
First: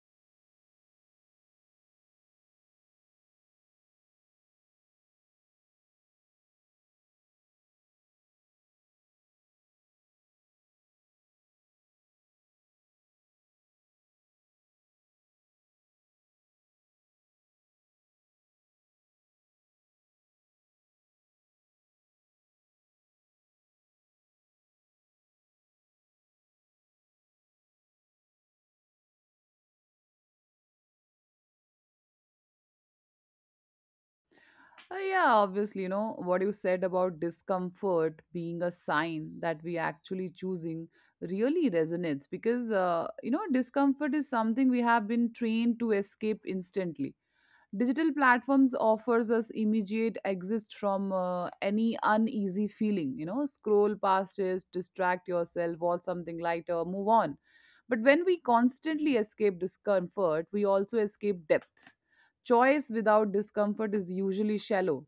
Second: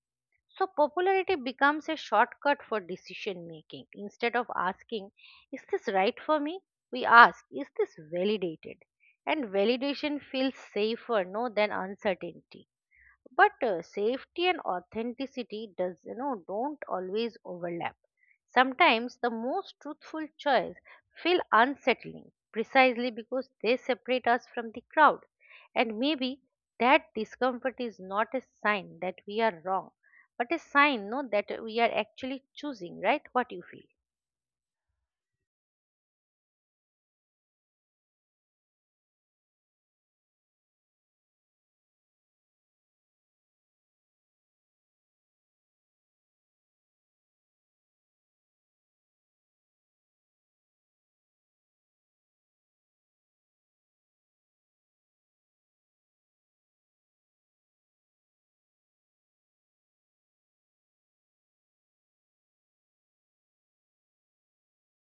[SPEAKER 2] So, popularity becomes a shortcut for decision making. Instead of asking, is this right for me? We ask, is this validated? And validation feels safer, no, than uncertainty, but safety and authenticity does, don't always overlap. Sometimes the most truthful choice feel unsettling, precisely because they separate us from the crowd. And maybe that discomfort is not a sign that we are wrong, but a sign, no, that we are actually choosing, right? What you feel?
[SPEAKER 1] Yeah, obviously, you know, what you said about discomfort being a sign that we actually choosing really resonates because, you know, discomfort is something we have been trained to escape instantly. Digital platforms offers us immediate exist from any uneasy feeling, you know, scroll past it, distract yourself, or something lighter, move on. But when we constantly escape discomfort, we also escape depth. Choice without discomfort is usually shallow.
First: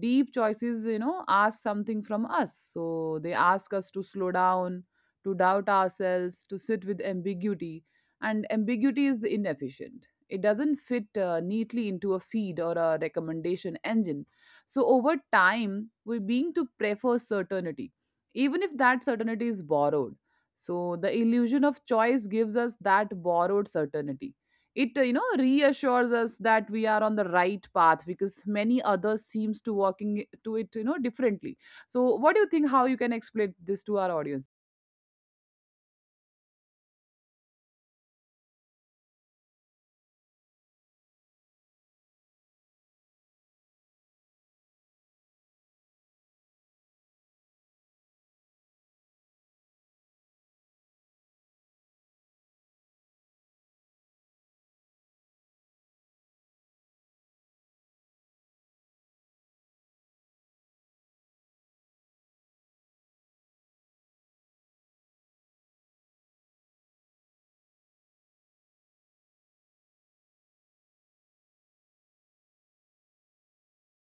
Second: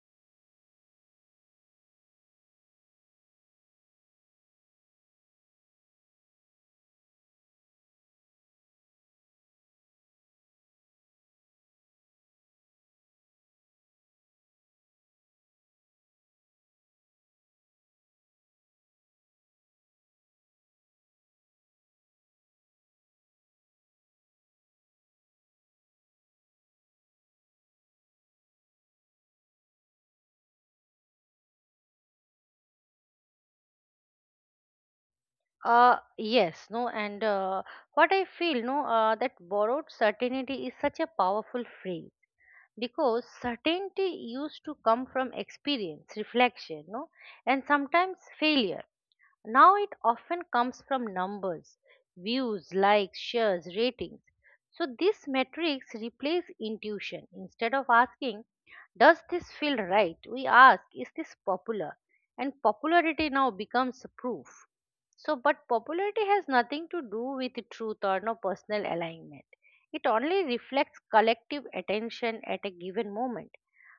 [SPEAKER 1] Deep choices, you know, ask something from us. So they ask us to slow down, to doubt ourselves, to sit with ambiguity. And ambiguity is inefficient. It doesn't fit neatly into a feed or a recommendation engine. So over time we're being to prefer certainty, even if that certainty is borrowed. So the illusion of choice gives us that borrowed certainty. It you know reassures us that we are on the right path because many others seems to walking to it, you know, differently. So what do you think, how you can explain this to our audience?
[SPEAKER 2] Yes, no, and what I feel, no, that borrowed certainty is such a powerful phrase, because certainty used to come from experience, reflection, no, and sometimes failure. Now it often comes from numbers, views, likes, shares, ratings. So this metrics replace intuition. Instead of asking, does this feel right? We ask, is this popular? And popularity now becomes proof. So, but popularity has nothing to do with truth or no personal alignment. It only reflects collective attention at a given moment.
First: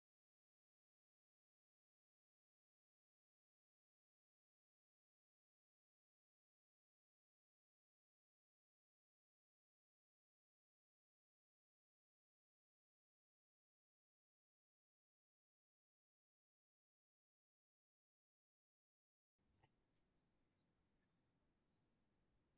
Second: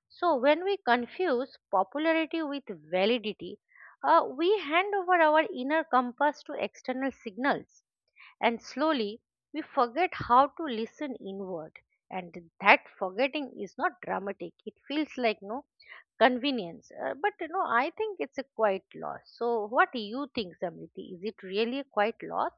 [SPEAKER 2] So, when we confuse popularity with validity, we hand over our inner compass to external signals, and slowly we forget how to listen inward. And that forgetting is not dramatic, it feels like no convenience, but, I think it's a quiet loss. So, what do you think, Samriti? Is it really a quiet loss?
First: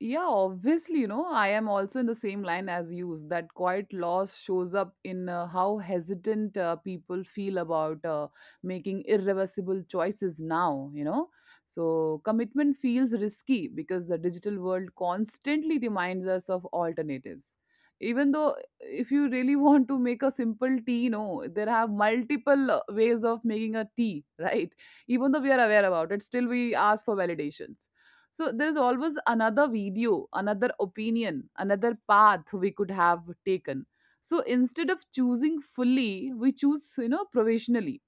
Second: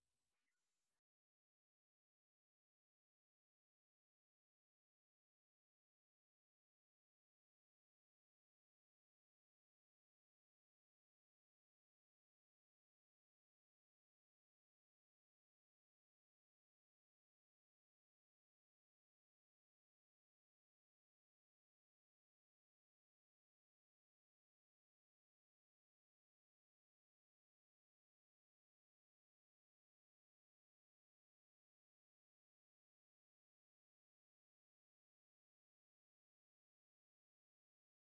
[SPEAKER 1] Yeah, obviously, you know, I am also in the same line as you. That quiet loss shows up in how hesitant people feel about making irreversible choices now, you know. So, commitment feels risky because the digital world constantly reminds us of alternatives. Even though, if you really want to make a simple tea, you know, there have multiple ways of making a tea, right? Even though we are aware about it, still we ask for validations. So there's always another video, another opinion, another path we could have taken. So instead of choosing fully, we choose, you know, provisionally.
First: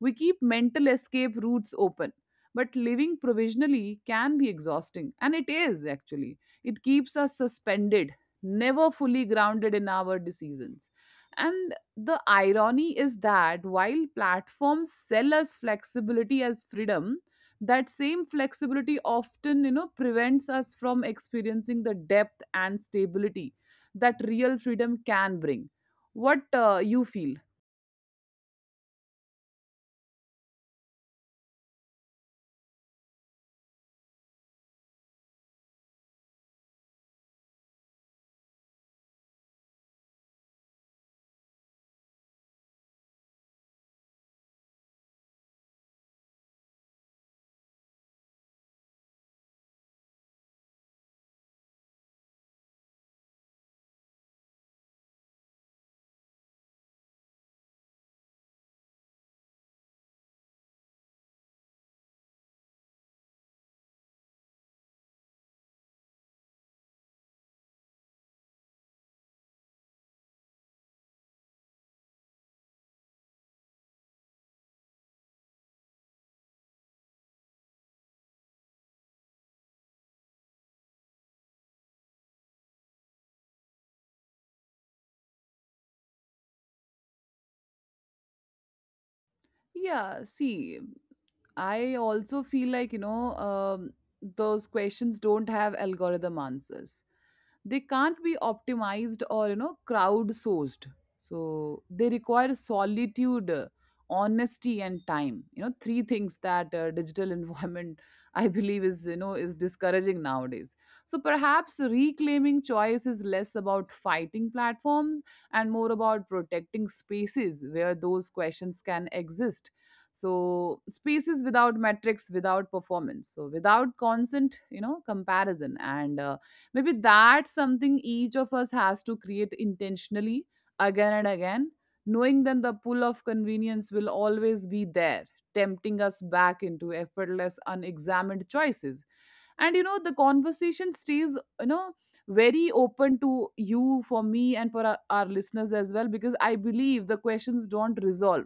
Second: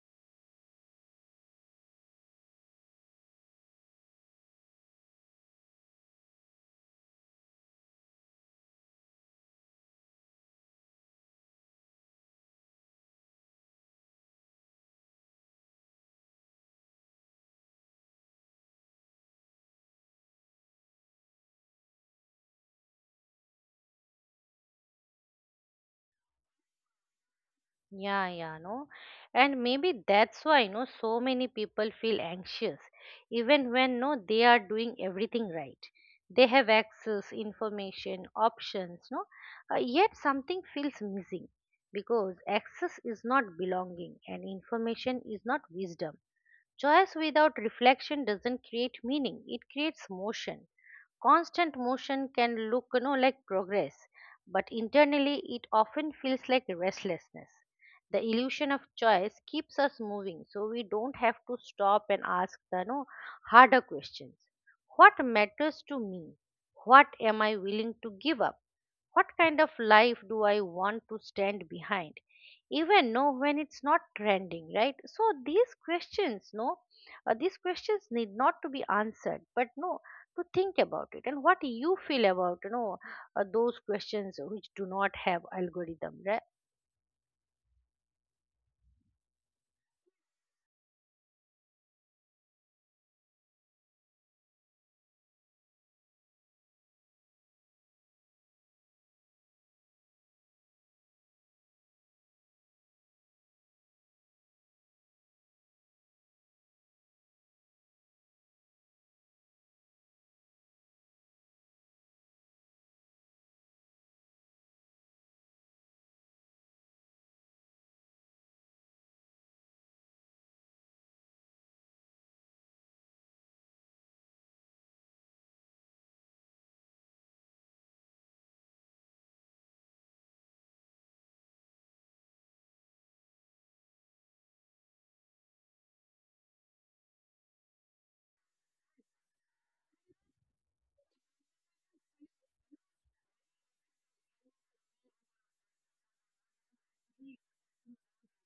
[SPEAKER 1] We keep mental escape routes open. But living provisionally can be exhausting, and it is actually, it keeps us suspended, never fully grounded in our decisions. And the irony is that while platforms sell us flexibility as freedom, that same flexibility often, you know, prevents us from experiencing the depth and stability that real freedom can bring. What you feel?
[SPEAKER 2] Yeah, yeah, no. And maybe that's why, no, so many people feel anxious, even when, no, they are doing everything right. They have access, information, options, no, yet something feels missing, because access is not belonging and information is not wisdom. Choice without reflection doesn't create meaning, it creates motion. Constant motion can look, like progress, but internally it often feels like restlessness. The illusion of choice keeps us moving so we don't have to stop and ask the no harder questions. What matters to me? What am I willing to give up? What kind of life do I want to stand behind? Even no, when it's not trending, right? So these questions, no, these questions need not to be answered, but no, to think about it. And what you feel about, those questions which do not have algorithm, right?
[SPEAKER 1] Yeah, see, I also feel like, you know, those questions don't have algorithm answers. They can't be optimized or, you know, crowdsourced. So they require solitude, honesty and time, you know, three things that digital environment I believe is, you know, is discouraging nowadays. So perhaps reclaiming choice is less about fighting platforms and more about protecting spaces where those questions can exist. So spaces without metrics, without performance, so without constant, you know, comparison. And maybe that's something each of us has to create intentionally, again and again, knowing then the pull of convenience will always be there, tempting us back into effortless, unexamined choices. And you know, the conversation stays, you know, very open to you, for me and for our listeners as well, because I believe the questions don't resolve,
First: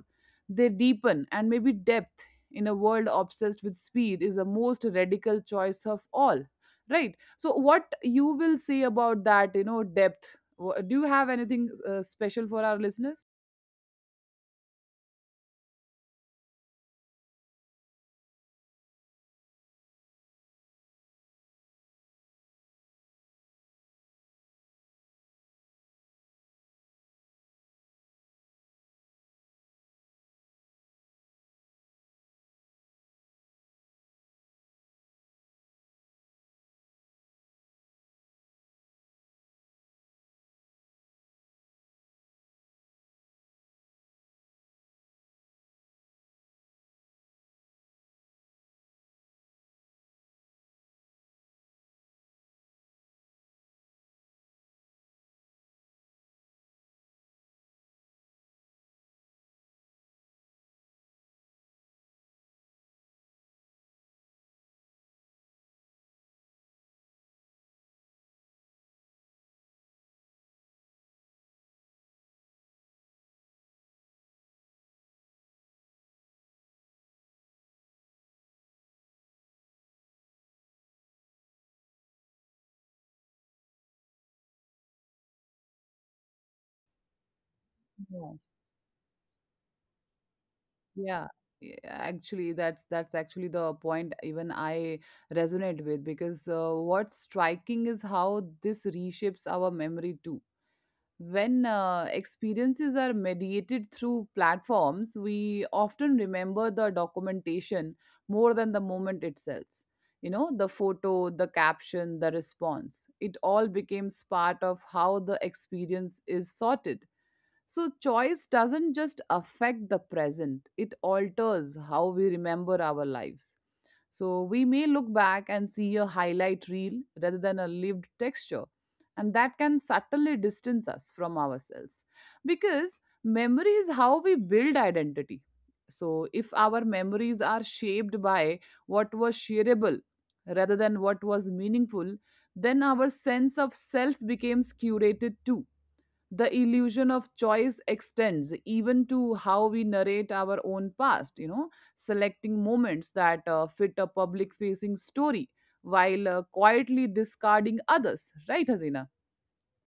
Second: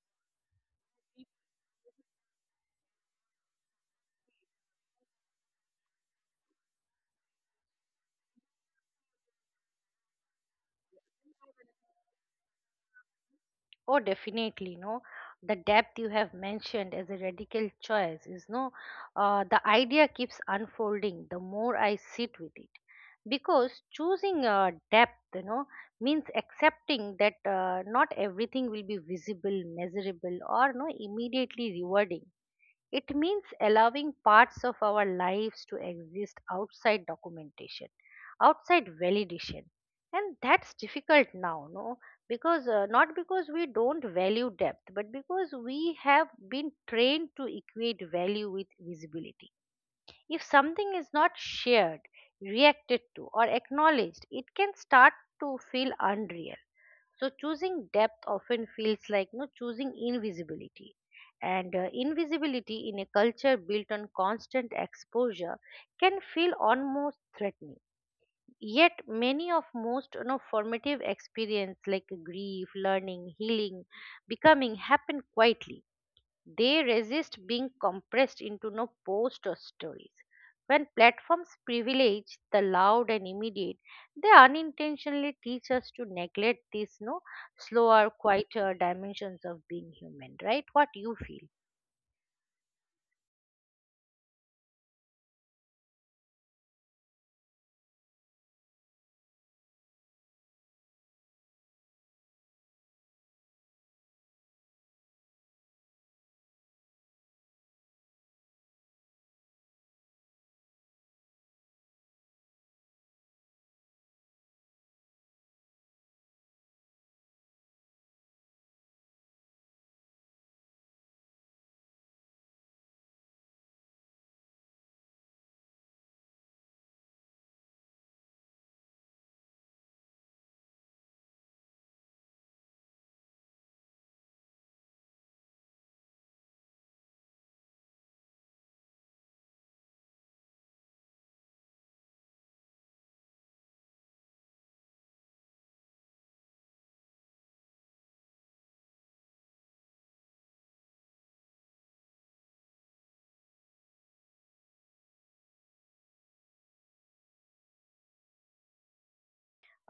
[SPEAKER 1] they deepen. And maybe depth in a world obsessed with speed is the most radical choice of all, right? So what you will say about that, you know, depth. Do you have anything special for our listeners?
[SPEAKER 2] Oh, definitely, no. The depth you have mentioned as a radical choice is no. The idea keeps unfolding the more I sit with it, because choosing depth, means accepting that not everything will be visible, measurable, or no immediately rewarding. It means allowing parts of our lives to exist outside documentation, outside validation. And that's difficult now, no? Because not because we don't value depth, but because we have been trained to equate value with visibility. If something is not shared, reacted to, or acknowledged, it can start to feel unreal. So choosing depth often feels like no choosing invisibility. And invisibility in a culture built on constant exposure can feel almost threatening. Yet many of most, formative experience like grief, learning, healing, becoming happen quietly. They resist being compressed into no post or stories. When platforms privilege the loud and immediate, they unintentionally teach us to neglect these no slower,
[SPEAKER 1] Yeah.
[SPEAKER 2] quieter dimensions of being human, right? What you
[SPEAKER 1] Yeah,
[SPEAKER 2] feel?
[SPEAKER 1] yeah, actually, that's actually the point even I resonate with, because what's striking is how this reshapes our memory too. When experiences are mediated through platforms, we often remember the documentation more than the moment itself. You know, the photo, the caption, the response. It all becomes part of how the experience is sorted. So, choice doesn't just affect the present, it alters how we remember our lives. So, we may look back and see a highlight reel rather than a lived texture, and that can subtly distance us from ourselves, because memory is how we build identity. So, if our memories are shaped by what was shareable rather than what was meaningful, then our sense of self becomes curated too. The illusion of choice extends even to how we narrate our own past, you know, selecting moments that fit a public facing story while quietly discarding others, right, Hasina?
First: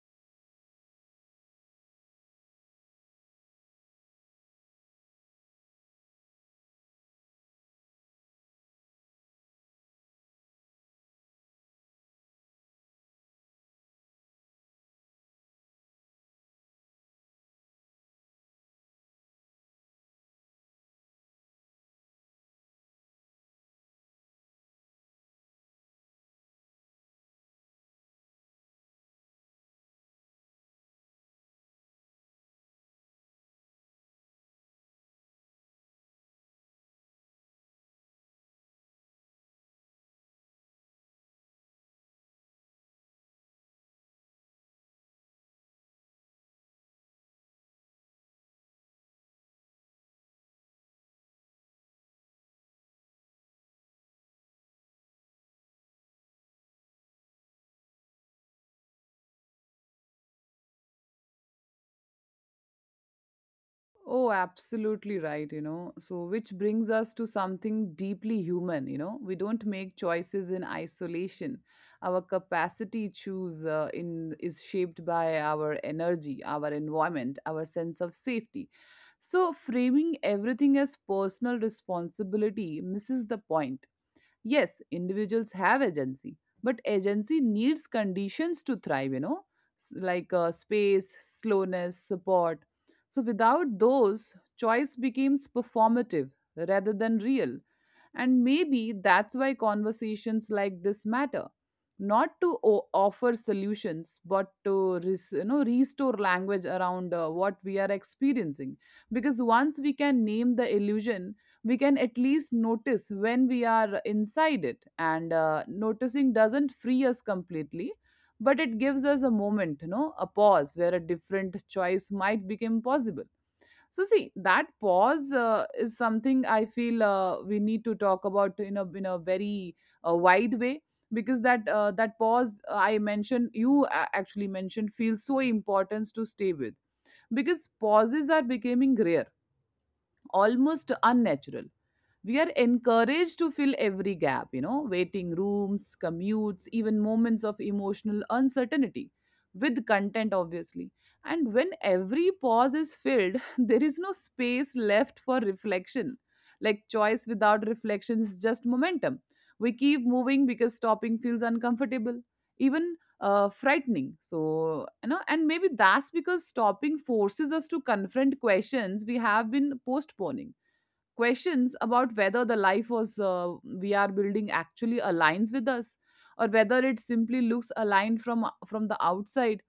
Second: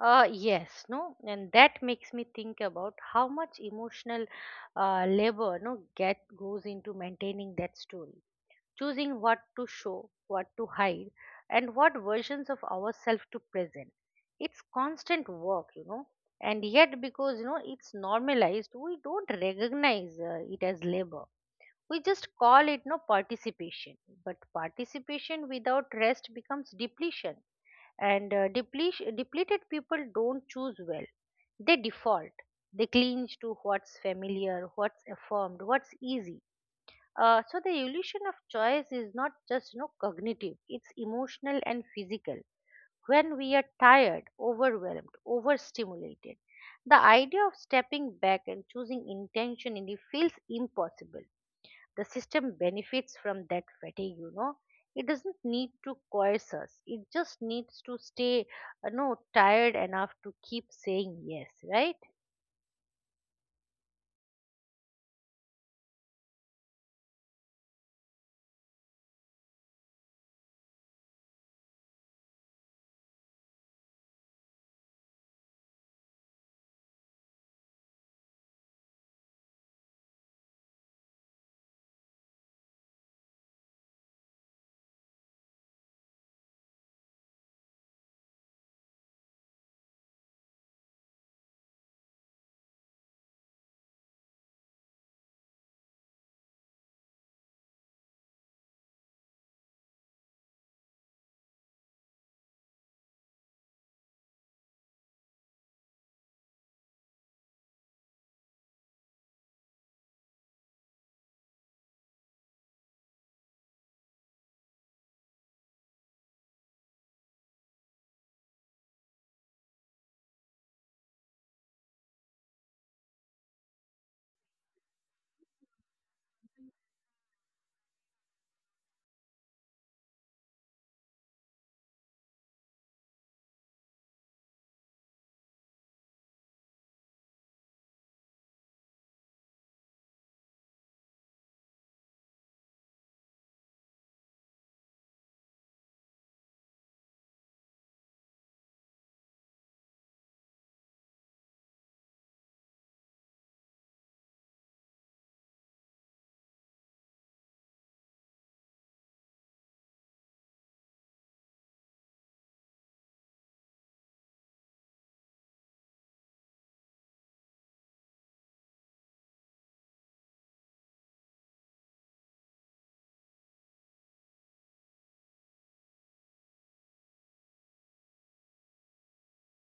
[SPEAKER 2] Yes, no, and that makes me think about how much emotional labor, no, get goes into maintaining that story. Choosing what to show, what to hide, and what versions of ourselves to present. It's constant work. And yet, because it's normalized, we don't recognize, it as labor. We just call it no participation. But participation without rest becomes depletion, and depleted people don't choose well. They default. They cling to what's familiar, what's affirmed, what's easy. So the illusion of choice is not just, cognitive; it's emotional and physical. When we are tired, overwhelmed, overstimulated, the idea of stepping back and choosing intentionally feels impossible. The system benefits from that fatigue. It doesn't need to coerce us. It just needs to stay, tired enough to keep saying yes, right?
[SPEAKER 1] Oh, absolutely right, you know. So, which brings us to something deeply human, you know. We don't make choices in isolation. Our capacity choose in is shaped by our energy, our environment, our sense of safety. So, framing everything as personal responsibility misses the point. Yes, individuals have agency, but agency needs conditions to thrive, you know, like space, slowness, support. So without those, choice becomes performative rather than real. And maybe that's why conversations like this matter. Not to offer solutions, but to you know, restore language around what we are experiencing. Because once we can name the illusion, we can at least notice when we are inside it, and noticing doesn't free us completely, but it gives us a moment, a pause where a different choice might become possible. So see, that pause is something I feel we need to talk about in a very wide way, because that that pause I mentioned you actually mentioned feels so important to stay with, because pauses are becoming rare, almost unnatural. We are encouraged to fill every gap, waiting rooms, commutes, even moments of emotional uncertainty, with content, obviously. And when every pause is filled, there is no space left for reflection. Like, choice without reflection is just momentum. We keep moving because stopping feels uncomfortable, even frightening. So, you know, and maybe that's because stopping forces us to confront questions we have been postponing, questions about whether the life was we are building actually aligns with us, or whether it simply looks aligned from the outside.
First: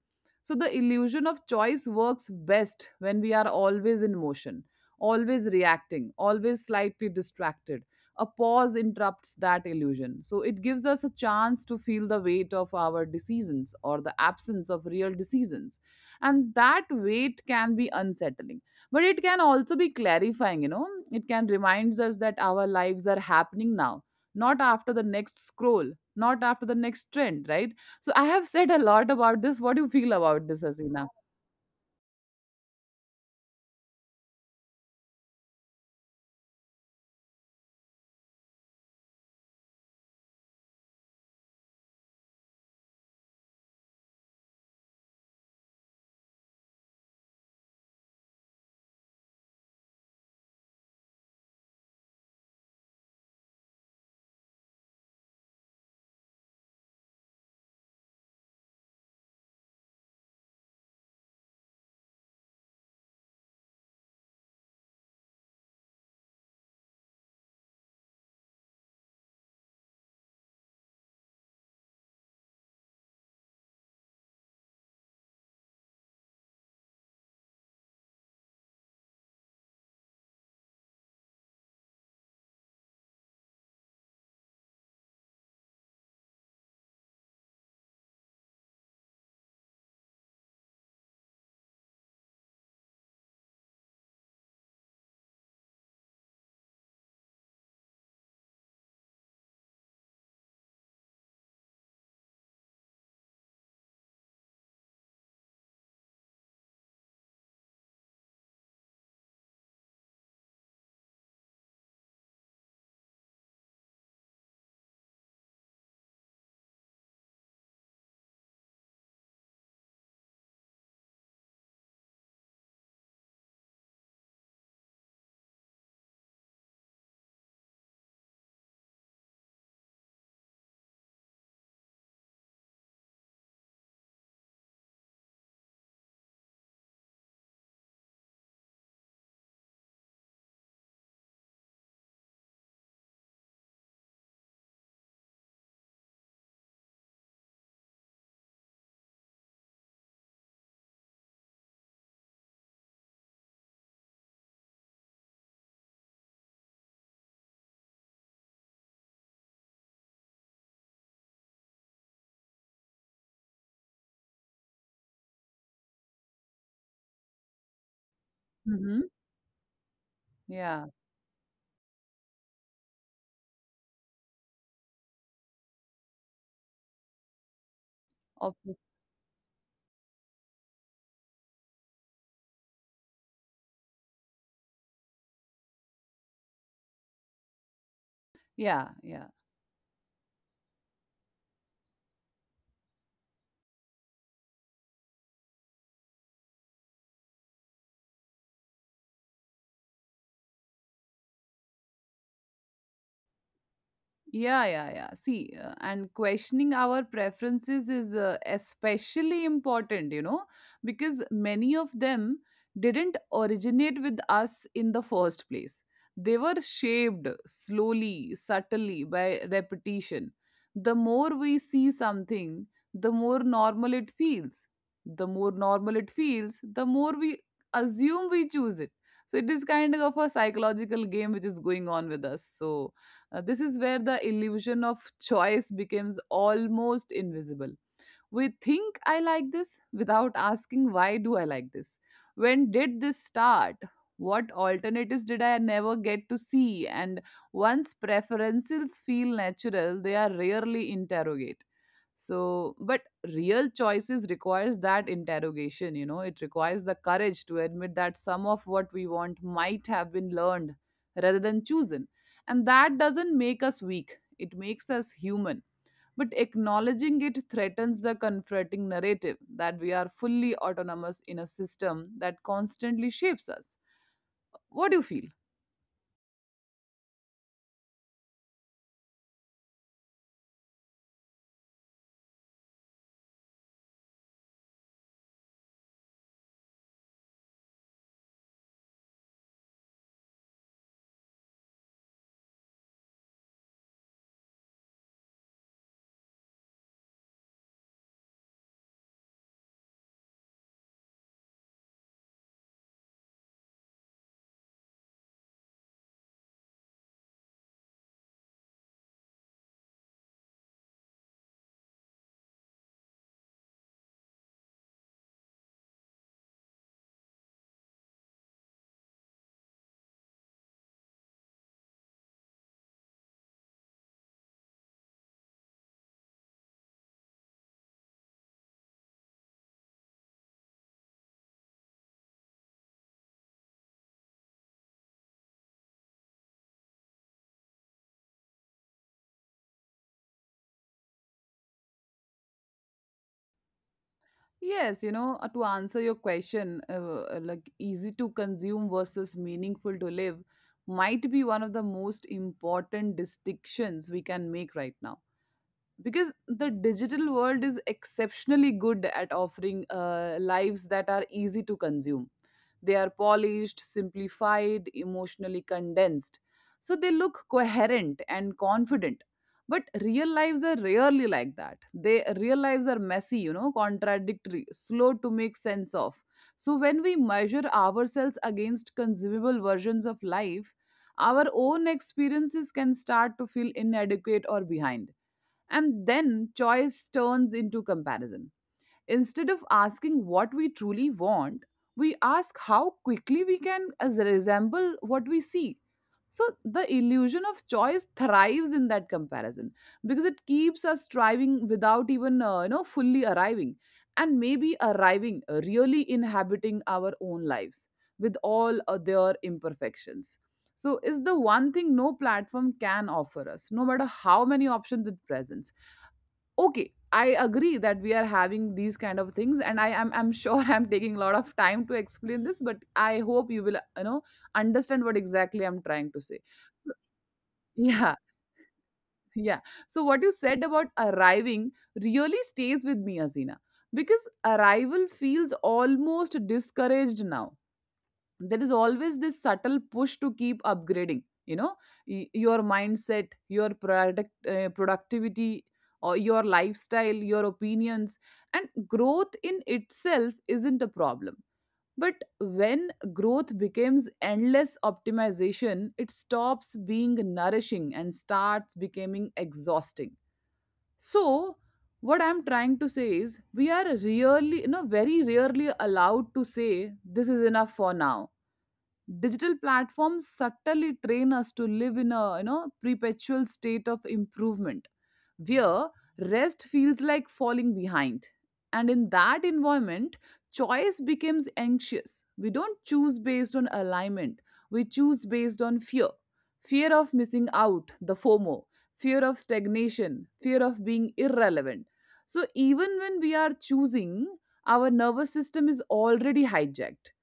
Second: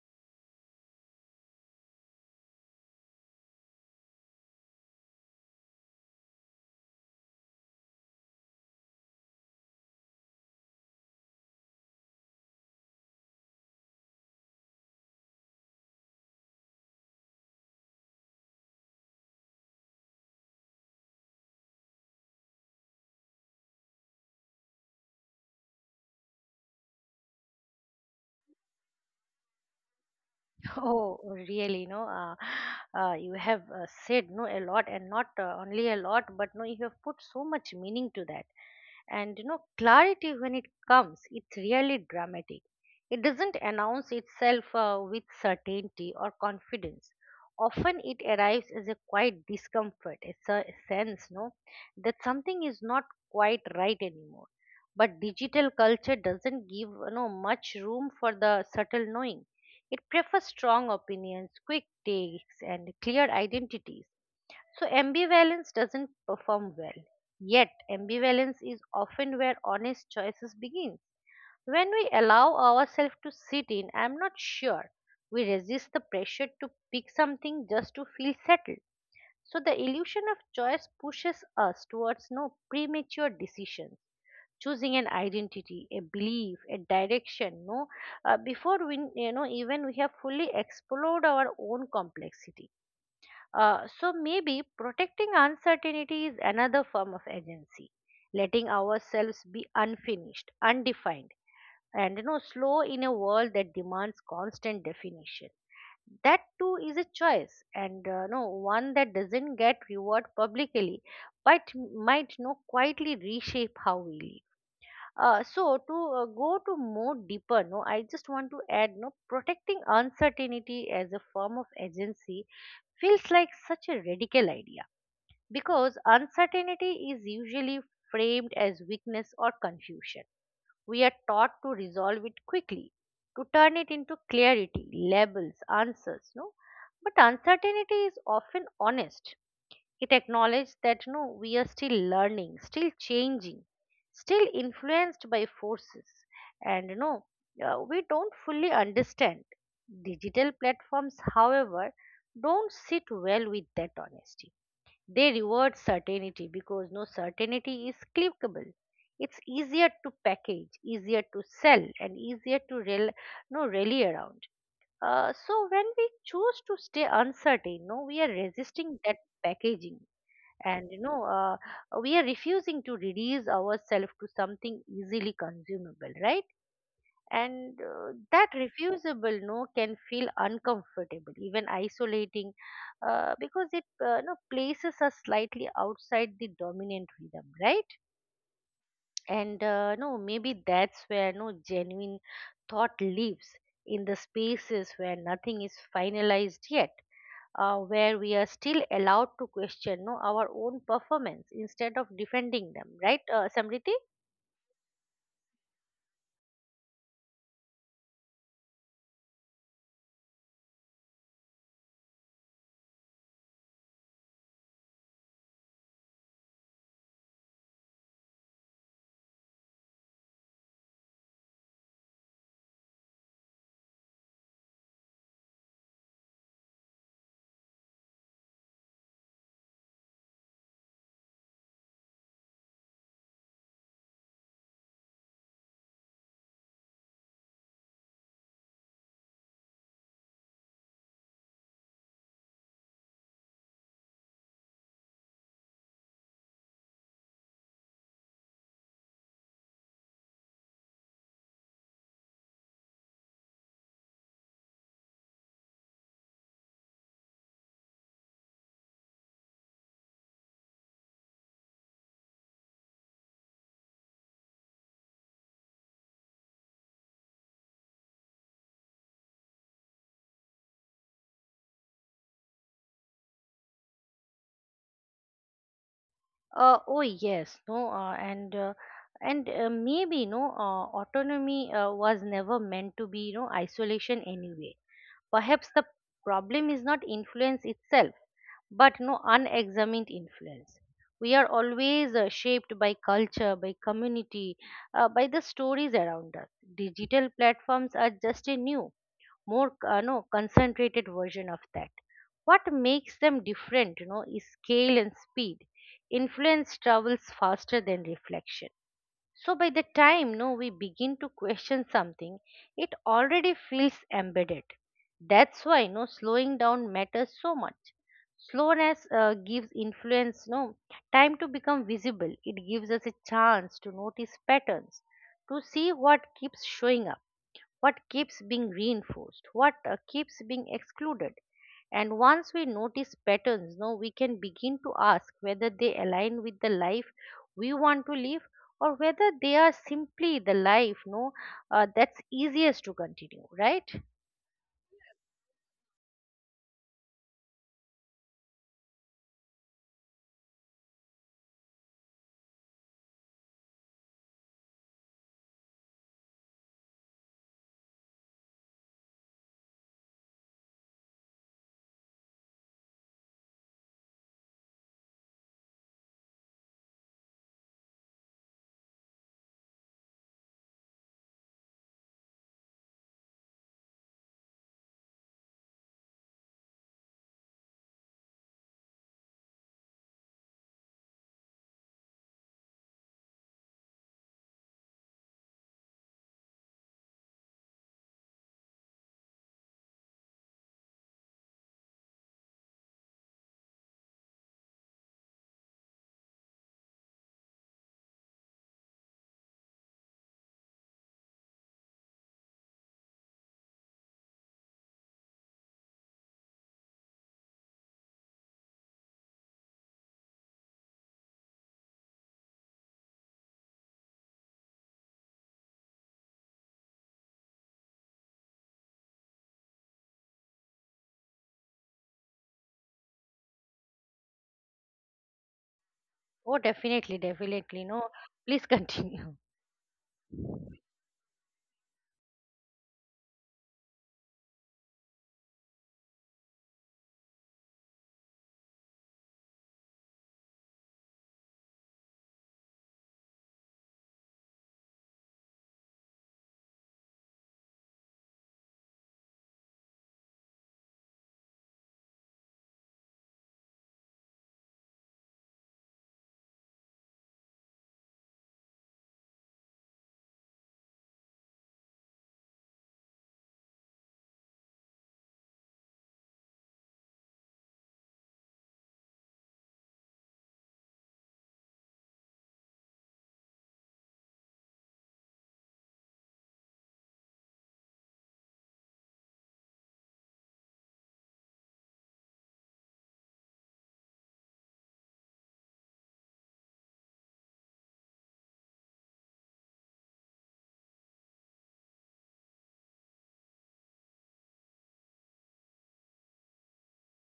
[SPEAKER 1] So the illusion of choice works best when we are always in motion, always reacting, always slightly distracted. A pause interrupts that illusion, so it gives us a chance to feel the weight of our decisions, or the absence of real decisions. And that weight can be unsettling, but it can also be clarifying. You know, it can reminds us that our lives are happening now, not after the next scroll, not after the next trend, right? So I have said a lot about this. What do you feel about this, Asina?
[SPEAKER 2] Oh, really? No, you have said no a lot, and not only a lot, but no, you have put so much meaning to that. And clarity, when it comes, it's really dramatic. It doesn't announce itself with certainty or confidence. Often it arrives as a quiet discomfort, a sense, no, that something is not quite right anymore. But digital culture doesn't give, much room for the subtle knowing. It prefers strong opinions, quick takes, and clear identities. So ambivalence doesn't perform well. Yet ambivalence is often where honest choices begin. When we allow ourselves to sit in, I'm not sure, we resist the pressure to pick something just to feel settled. So the illusion of choice pushes us towards no premature decisions. Choosing an identity, a belief, a direction, no, before we, you know, even we have fully explored our own complexity. So maybe protecting uncertainty is another form of agency, letting ourselves be unfinished, undefined, and slow in a world that demands constant definition. That too is a choice, and one that doesn't get reward publicly, but might no quietly reshape how we live. So to go to more deeper, no, I just want to add, no, protecting uncertainty as a form of agency feels like such a radical idea because uncertainty is usually framed as weakness or confusion. We are taught to resolve it quickly, to turn it into clarity, labels, answers, no. But uncertainty is often honest. It acknowledged that no, we are still learning, still changing, still influenced by forces, and we don't fully understand. Digital platforms, however, don't sit well with that honesty. They reward certainty because no certainty is clickable. It's easier to package, easier to sell, and easier to rel- no rally around. So when we choose to stay uncertain, no, we are
[SPEAKER 1] Mm-hmm.
[SPEAKER 2] resisting that packaging
[SPEAKER 1] Yeah.
[SPEAKER 2] and we are refusing to reduce ourselves to something easily consumable, right? And that
[SPEAKER 1] Of.
[SPEAKER 2] refusable no can feel uncomfortable, even isolating, because it places us slightly outside the dominant rhythm, right?
[SPEAKER 1] Yeah, yeah.
[SPEAKER 2] And maybe that's where no genuine thought lives, in the spaces where nothing is finalized yet, where we are still allowed to question, no, our own performance instead of defending them, right? Samriti.
[SPEAKER 1] Yeah, yeah, yeah. See, and questioning our preferences is especially important, you know, because many of them didn't originate with us in the first place. They were shaped slowly, subtly, by repetition. The more we see something, the more normal it feels. The more normal it feels, the more we assume we choose it. So it is kind of a psychological game which is going on with us. So, this is where the illusion of choice becomes almost invisible. We think, I like this, without asking, why do I like this? When did this start? What alternatives did I never get to see? And once preferences feel natural, they are rarely interrogated. So, but real choices requires that interrogation, you know. It requires the courage to admit that some of what we want might have been learned rather than chosen. And that doesn't make us weak, it makes us human. But acknowledging it threatens the comforting narrative that we are fully autonomous in a system that constantly shapes us. What do you feel?
[SPEAKER 2] Oh yes. No and maybe autonomy was never meant to be no isolation anyway. Perhaps the problem is not influence itself but no unexamined influence. We are always shaped by culture, by community, by the stories around us. Digital platforms are just a new, more no concentrated version of that. What makes them different, is scale and speed. Influence travels faster than reflection. So by the time no we begin to question something, it already feels embedded. That's why no slowing down matters so much. Slowness gives influence no time to become visible. It gives us a chance to notice patterns, to see what keeps showing up, what keeps being reinforced, what keeps being excluded. And once we notice patterns, no, we can begin to ask whether they align with the life we want to live, or whether they are simply the life no that's easiest to continue, right?
[SPEAKER 1] Yes, you know, to answer your question, like, easy to consume versus meaningful to live might be one of the most important distinctions we can make right now, because the digital world is exceptionally good at offering lives that are easy to consume. They are polished, simplified, emotionally condensed, so they look coherent and confident. But real lives are rarely like that. They, real lives are messy, you know, contradictory, slow to make sense of. So when we measure ourselves against consumable versions of life, our own experiences can start to feel inadequate or behind, and then choice turns into comparison. Instead of asking what we truly want, we ask how quickly we can as resemble what we see. So the illusion of choice thrives in that comparison, because it keeps us striving without even you know, fully arriving. And maybe arriving, really inhabiting our own lives with all their imperfections, so is the one thing no platform can offer us, no matter how many options it presents. Okay, I agree that we are having these kind of things, and I'm sure I'm taking a lot of time to explain this, but I hope you will, you know, understand what exactly I'm trying to say.
[SPEAKER 2] Oh,
[SPEAKER 1] So,
[SPEAKER 2] definitely, definitely, no
[SPEAKER 1] yeah.
[SPEAKER 2] please continue.
[SPEAKER 1] Yeah. So what you said about arriving really stays with me, Azina, because arrival feels almost discouraged now. There is always this subtle push to keep upgrading, you know, your mindset, your productivity, or your lifestyle, your opinions. And growth in itself isn't a problem, but when growth becomes endless optimization, it stops being nourishing and starts becoming exhausting. So what I'm trying to say is, we are rarely, you know, very rarely allowed to say, this is enough for now. Digital platforms subtly train us to live in a, you know, perpetual state of improvement, where rest feels like falling behind. And in that environment, choice becomes anxious. We don't choose based on alignment, we choose based on fear. Fear of missing out, the FOMO, fear of stagnation, fear of being irrelevant. So even when we are choosing, our nervous system is already hijacked,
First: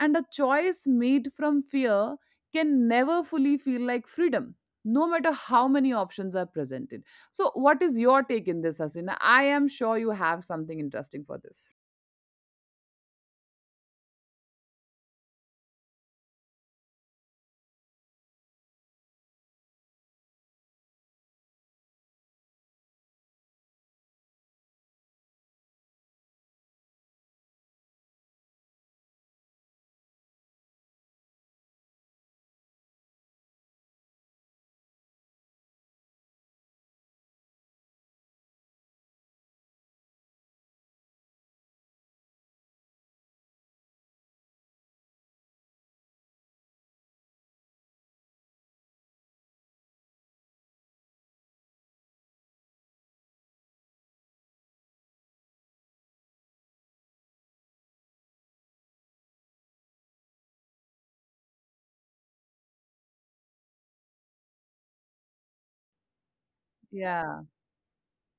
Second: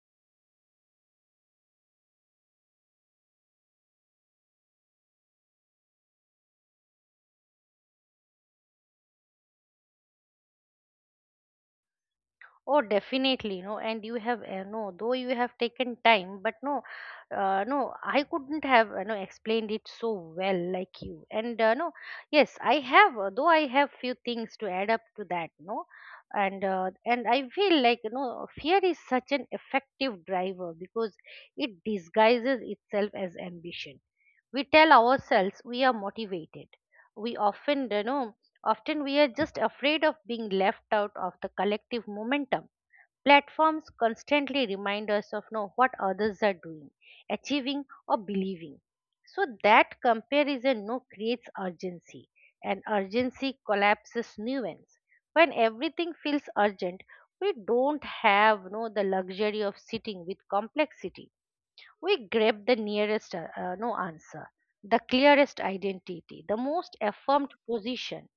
[SPEAKER 1] and a choice made from fear can never fully feel like freedom, no matter how many options are presented. So what is your take in this, Hasina? I am sure you have something interesting for this.
[SPEAKER 2] Oh, definitely, no. And you have, no, though you have taken time, but no, I couldn't have, no, explained it so well like you. And no, yes, I have, though I have few things to add up to that, no. And I feel like, fear is such an effective driver because it disguises itself as ambition. We tell ourselves we are motivated. We often, you know, Often we are just afraid of being left out of the collective momentum. Platforms constantly remind us of know what others are doing, achieving, or believing. So that comparison no creates urgency, and urgency collapses nuance. When everything feels urgent, we don't have no the luxury of sitting with complexity. We grab the nearest, no answer, the clearest identity, the most
[SPEAKER 1] Yeah.
[SPEAKER 2] affirmed position,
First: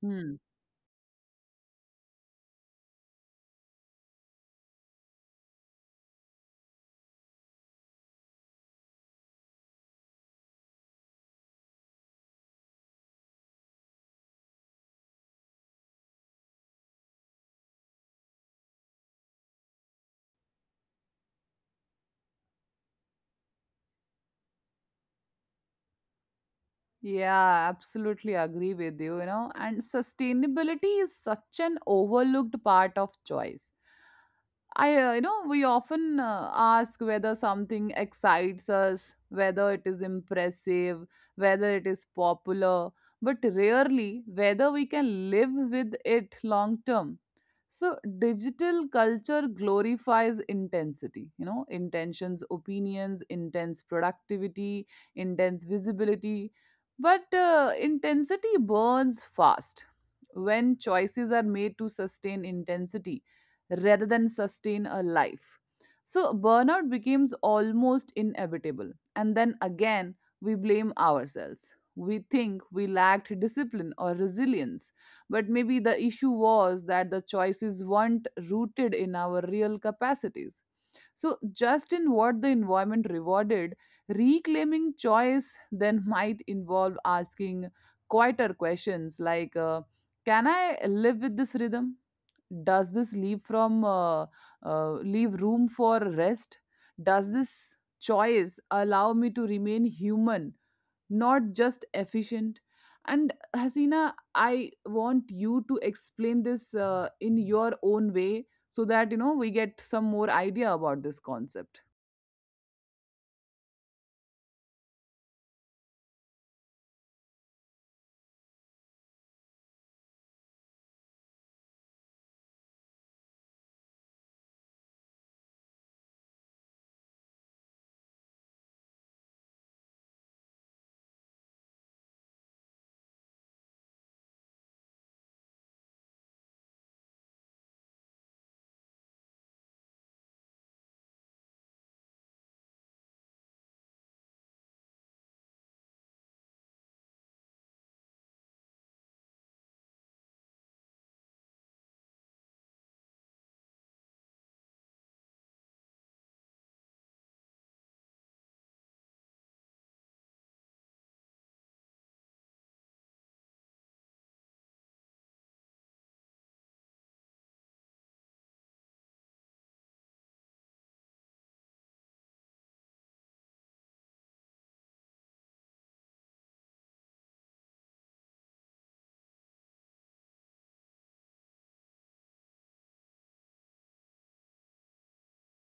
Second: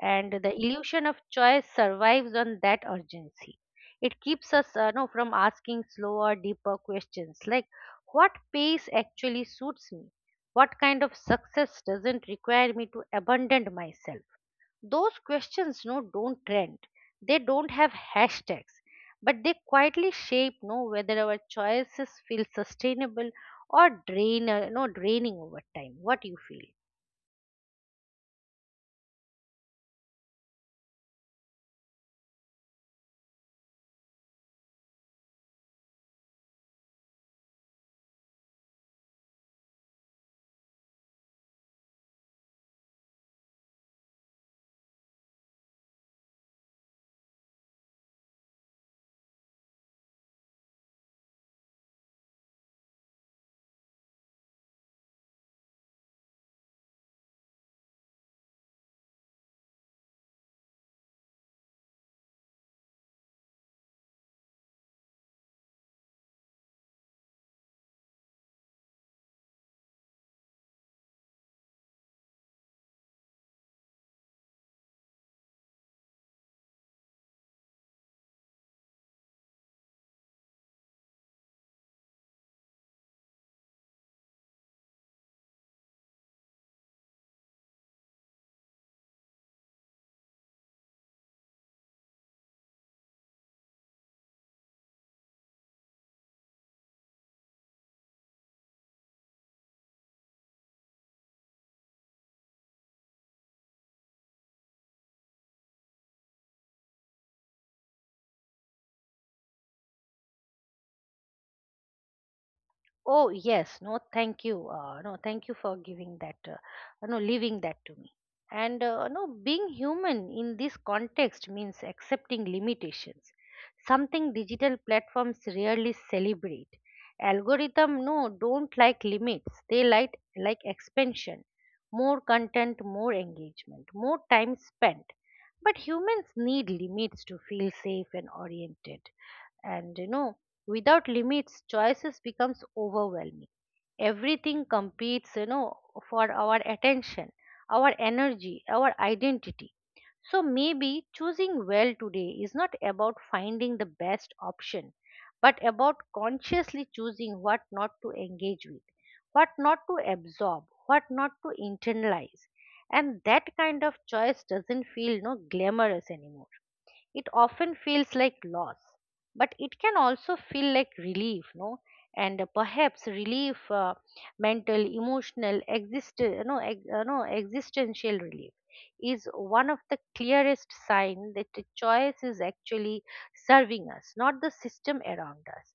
[SPEAKER 2] and
[SPEAKER 1] Hmm.
[SPEAKER 2] the illusion of choice survives on that urgency. It keeps us, no, from asking slower, deeper questions like what pace actually suits me, what kind of success doesn't require me to abandon myself. Those questions don't trend. They don't have hashtags, but they quietly shape no whether our choices feel sustainable, or drain no draining over time. What do you feel?
[SPEAKER 1] Yeah, absolutely agree with you, you know. And sustainability is such an overlooked part of choice. I, you know, we often ask whether something excites us, whether it is impressive, whether it is popular, but rarely whether we can live with it long term. So, digital culture glorifies intensity, you know, intentions, opinions, intense productivity, intense visibility, but intensity burns fast. When choices are made to sustain intensity rather than sustain a life, so burnout becomes almost inevitable. And then again, we blame ourselves. We think we lacked discipline or resilience, but maybe the issue was that the choices weren't rooted in our real capacities. So, just in what the environment rewarded, reclaiming choice then might involve asking quieter questions like, can I live with this rhythm? Does this leave from leave room for rest? Does this choice allow me to remain human, not just efficient. And Hasina, I want you to explain this in your own way, so that, you know, we get some more idea about this concept.
[SPEAKER 2] Oh yes, thank you. No, Thank you for giving that. No, Leaving that to me. And no, being human in this context means accepting limitations. Something digital platforms rarely celebrate. Algorithm don't like limits. They like expansion, more content, more engagement, more time spent. But humans need limits to feel safe and oriented, and without limits choices becomes overwhelming. Everything competes, for our attention, our energy, our identity. So maybe choosing well today is not about finding the best option, but about consciously choosing what not to engage with, what not to absorb, what not to internalize. And that kind of choice doesn't feel no glamorous anymore. It often feels like loss, but it can also feel like relief no And perhaps relief, mental, emotional, exist no, ex- no existential relief is one of the clearest signs that the choice is actually serving us, not the system around us.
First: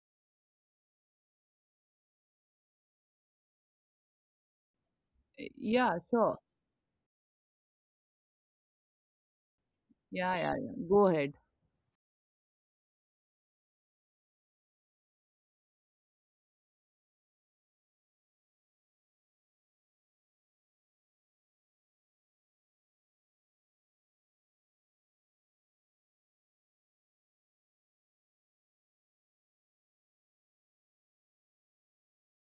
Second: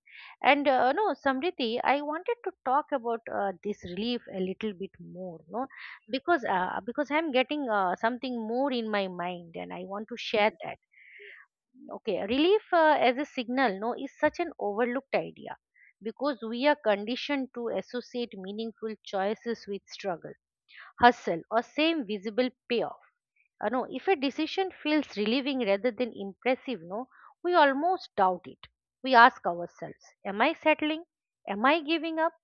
[SPEAKER 2] And uh, no Samriti, I wanted to talk about this relief a little bit more no
[SPEAKER 1] Yeah, sure.
[SPEAKER 2] Because I'm getting something more in my mind, and I want to
[SPEAKER 1] Yeah,
[SPEAKER 2] share
[SPEAKER 1] yeah,
[SPEAKER 2] that.
[SPEAKER 1] yeah. Go ahead.
[SPEAKER 2] Okay, relief as a signal, no, is such an overlooked idea because we are conditioned to associate meaningful choices with struggle, hustle, or same visible payoff. No, if a decision feels relieving rather than impressive, no, we almost doubt it. We ask ourselves, am I settling? Am I giving up?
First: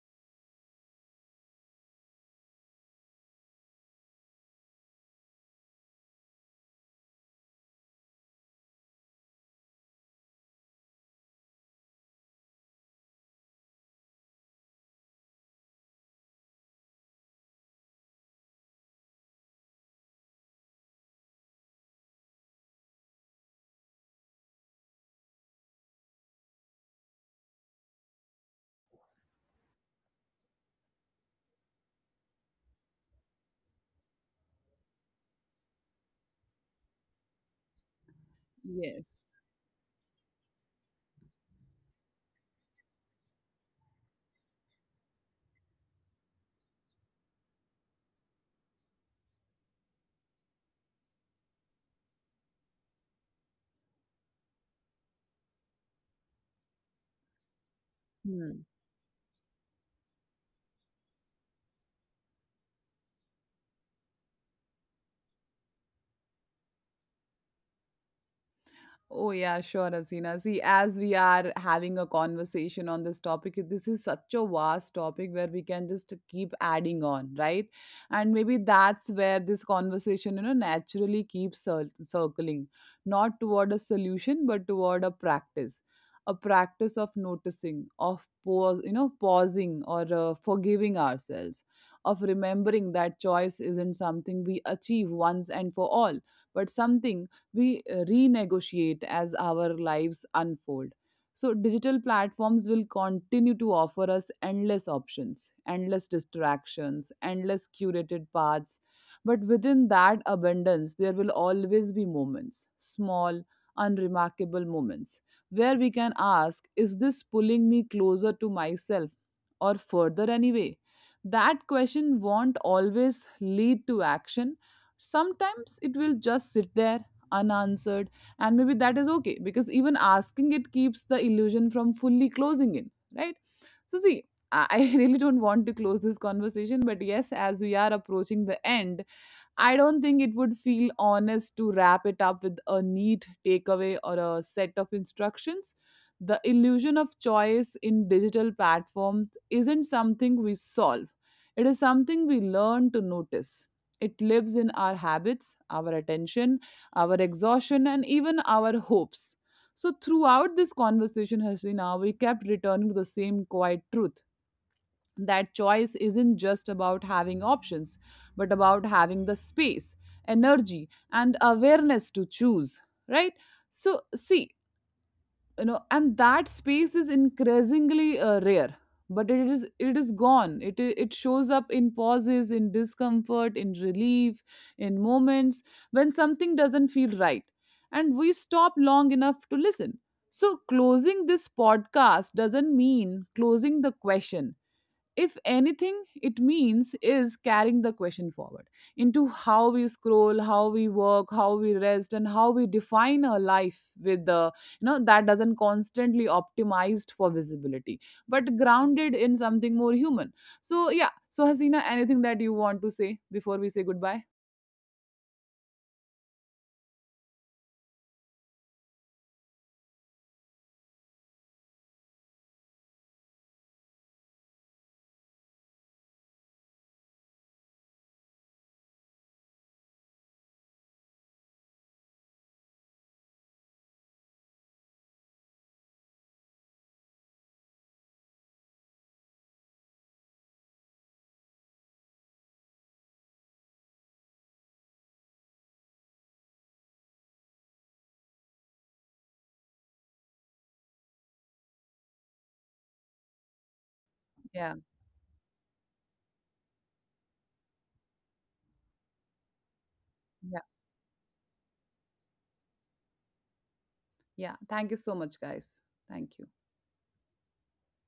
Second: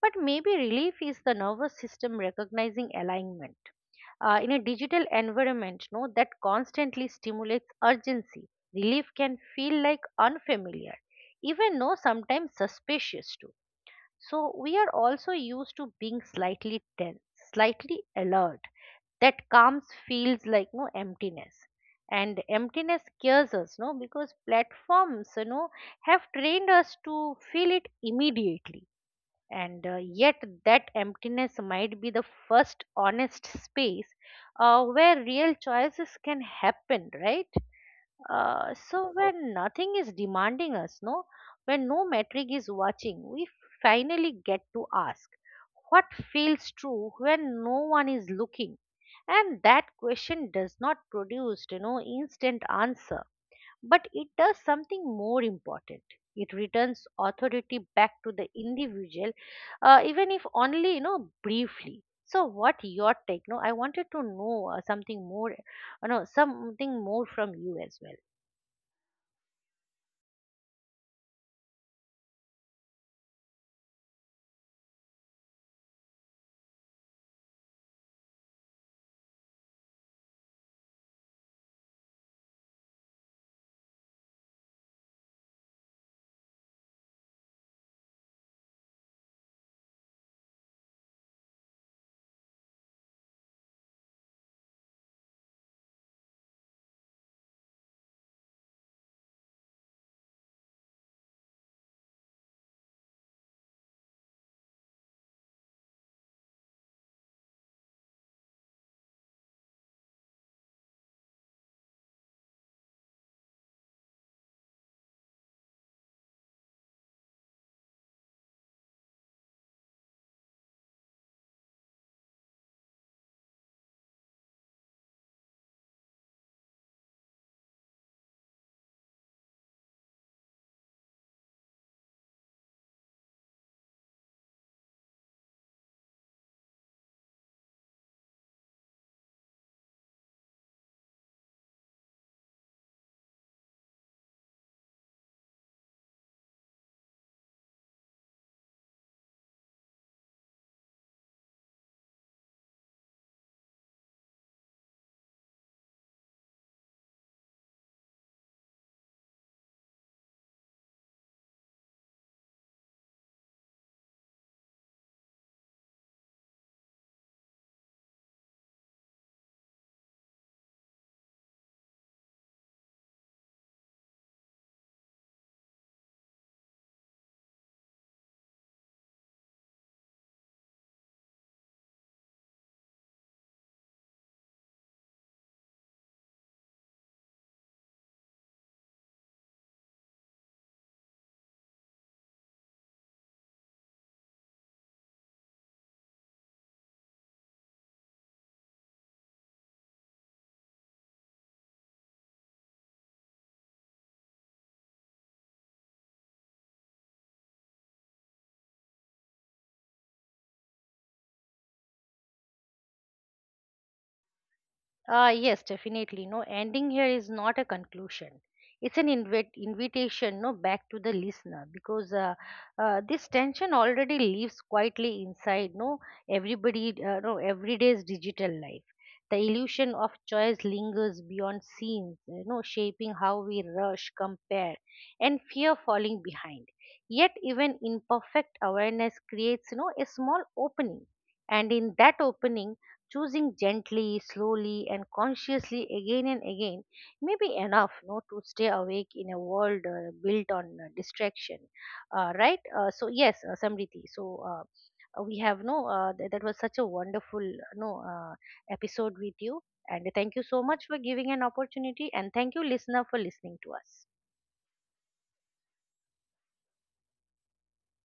[SPEAKER 2] But maybe relief is the nervous system recognizing alignment, in a digital environment no that constantly stimulates urgency. Relief can feel like unfamiliar, even no sometimes suspicious too. So we are also used to being slightly tense, slightly alert, that comes feels like no emptiness. And emptiness scares us no because platforms, have trained us to feel it immediately. And yet, that emptiness might be the first honest space, where real choices can happen, right? uh,
[SPEAKER 1] Yes.
[SPEAKER 2] so when nothing is demanding us, when no metric is watching, we finally get to ask what feels true when no one is looking. And that question does not produce, instant answer, but it does something more important. It returns authority back to the
[SPEAKER 1] Hmm.
[SPEAKER 2] individual, even if only, briefly. So, what your take? No, I wanted to know, something more, no, something more from you as well.
[SPEAKER 1] Oh, yeah, sure, Asina. See, as we are having a conversation on this topic, this is such a vast topic where we can just keep adding on, right? And maybe that's where this conversation, you know, naturally keeps circling, not toward a solution, but toward a practice. A practice of noticing, of pause, you know, pausing, or forgiving ourselves, of remembering that choice isn't something we achieve once and for all, but something we renegotiate as our lives unfold. So, digital platforms will continue to offer us endless options, endless distractions, endless curated paths. But within that abundance, there will always be moments, small, unremarkable moments, where we can ask, is this pulling me closer to myself or further anyway? That question won't always lead to action. Sometimes it will just sit there unanswered, and maybe that is okay, because even asking it keeps the illusion from fully closing in, right? So see, I really don't want to close this conversation, but yes, as we are approaching the end, I don't think it would feel honest to wrap it up with a neat takeaway or a set of instructions. The illusion of choice in digital platforms isn't something we solve, it is something we learn to notice. It lives in our habits, our attention, our exhaustion, and even our hopes. So, throughout this conversation, Hasina, we kept returning to the same quiet truth, that choice isn't just about having options, but about having the space, energy, and awareness to choose, right? So, see, you know, and that space is increasingly rare. But it is gone. It shows up in pauses, in discomfort, in relief, in moments when something doesn't feel right and we stop long enough to listen. So closing this podcast doesn't mean closing the question. If anything, it means is carrying the question forward into how we scroll, how we work, how we rest, and how we define our life with the, you know, that doesn't constantly optimized for visibility, but grounded in something more human. So yeah. So Hasina, anything that you want to say before we say goodbye?
[SPEAKER 2] Ah, yes, definitely. No, Ending here is not a conclusion. It's an invitation, no, back to the listener, because this tension already lives quietly inside, no, everybody, no, everyday's digital life. The illusion of choice lingers beyond scenes, shaping how we rush, compare, and fear falling behind. Yet, even imperfect awareness creates a small opening, and in that opening, choosing gently, slowly, and consciously again and again may be enough no, to stay awake in a world built on distraction. Right? So, yes, Samriti. So,
[SPEAKER 1] Yeah.
[SPEAKER 2] we have no, th- that was such a wonderful no, episode with you. And thank you
[SPEAKER 1] Yeah,
[SPEAKER 2] so much for giving an opportunity. And thank you, listener, for listening to us.
[SPEAKER 1] yeah. thank you so much, guys. Thank you.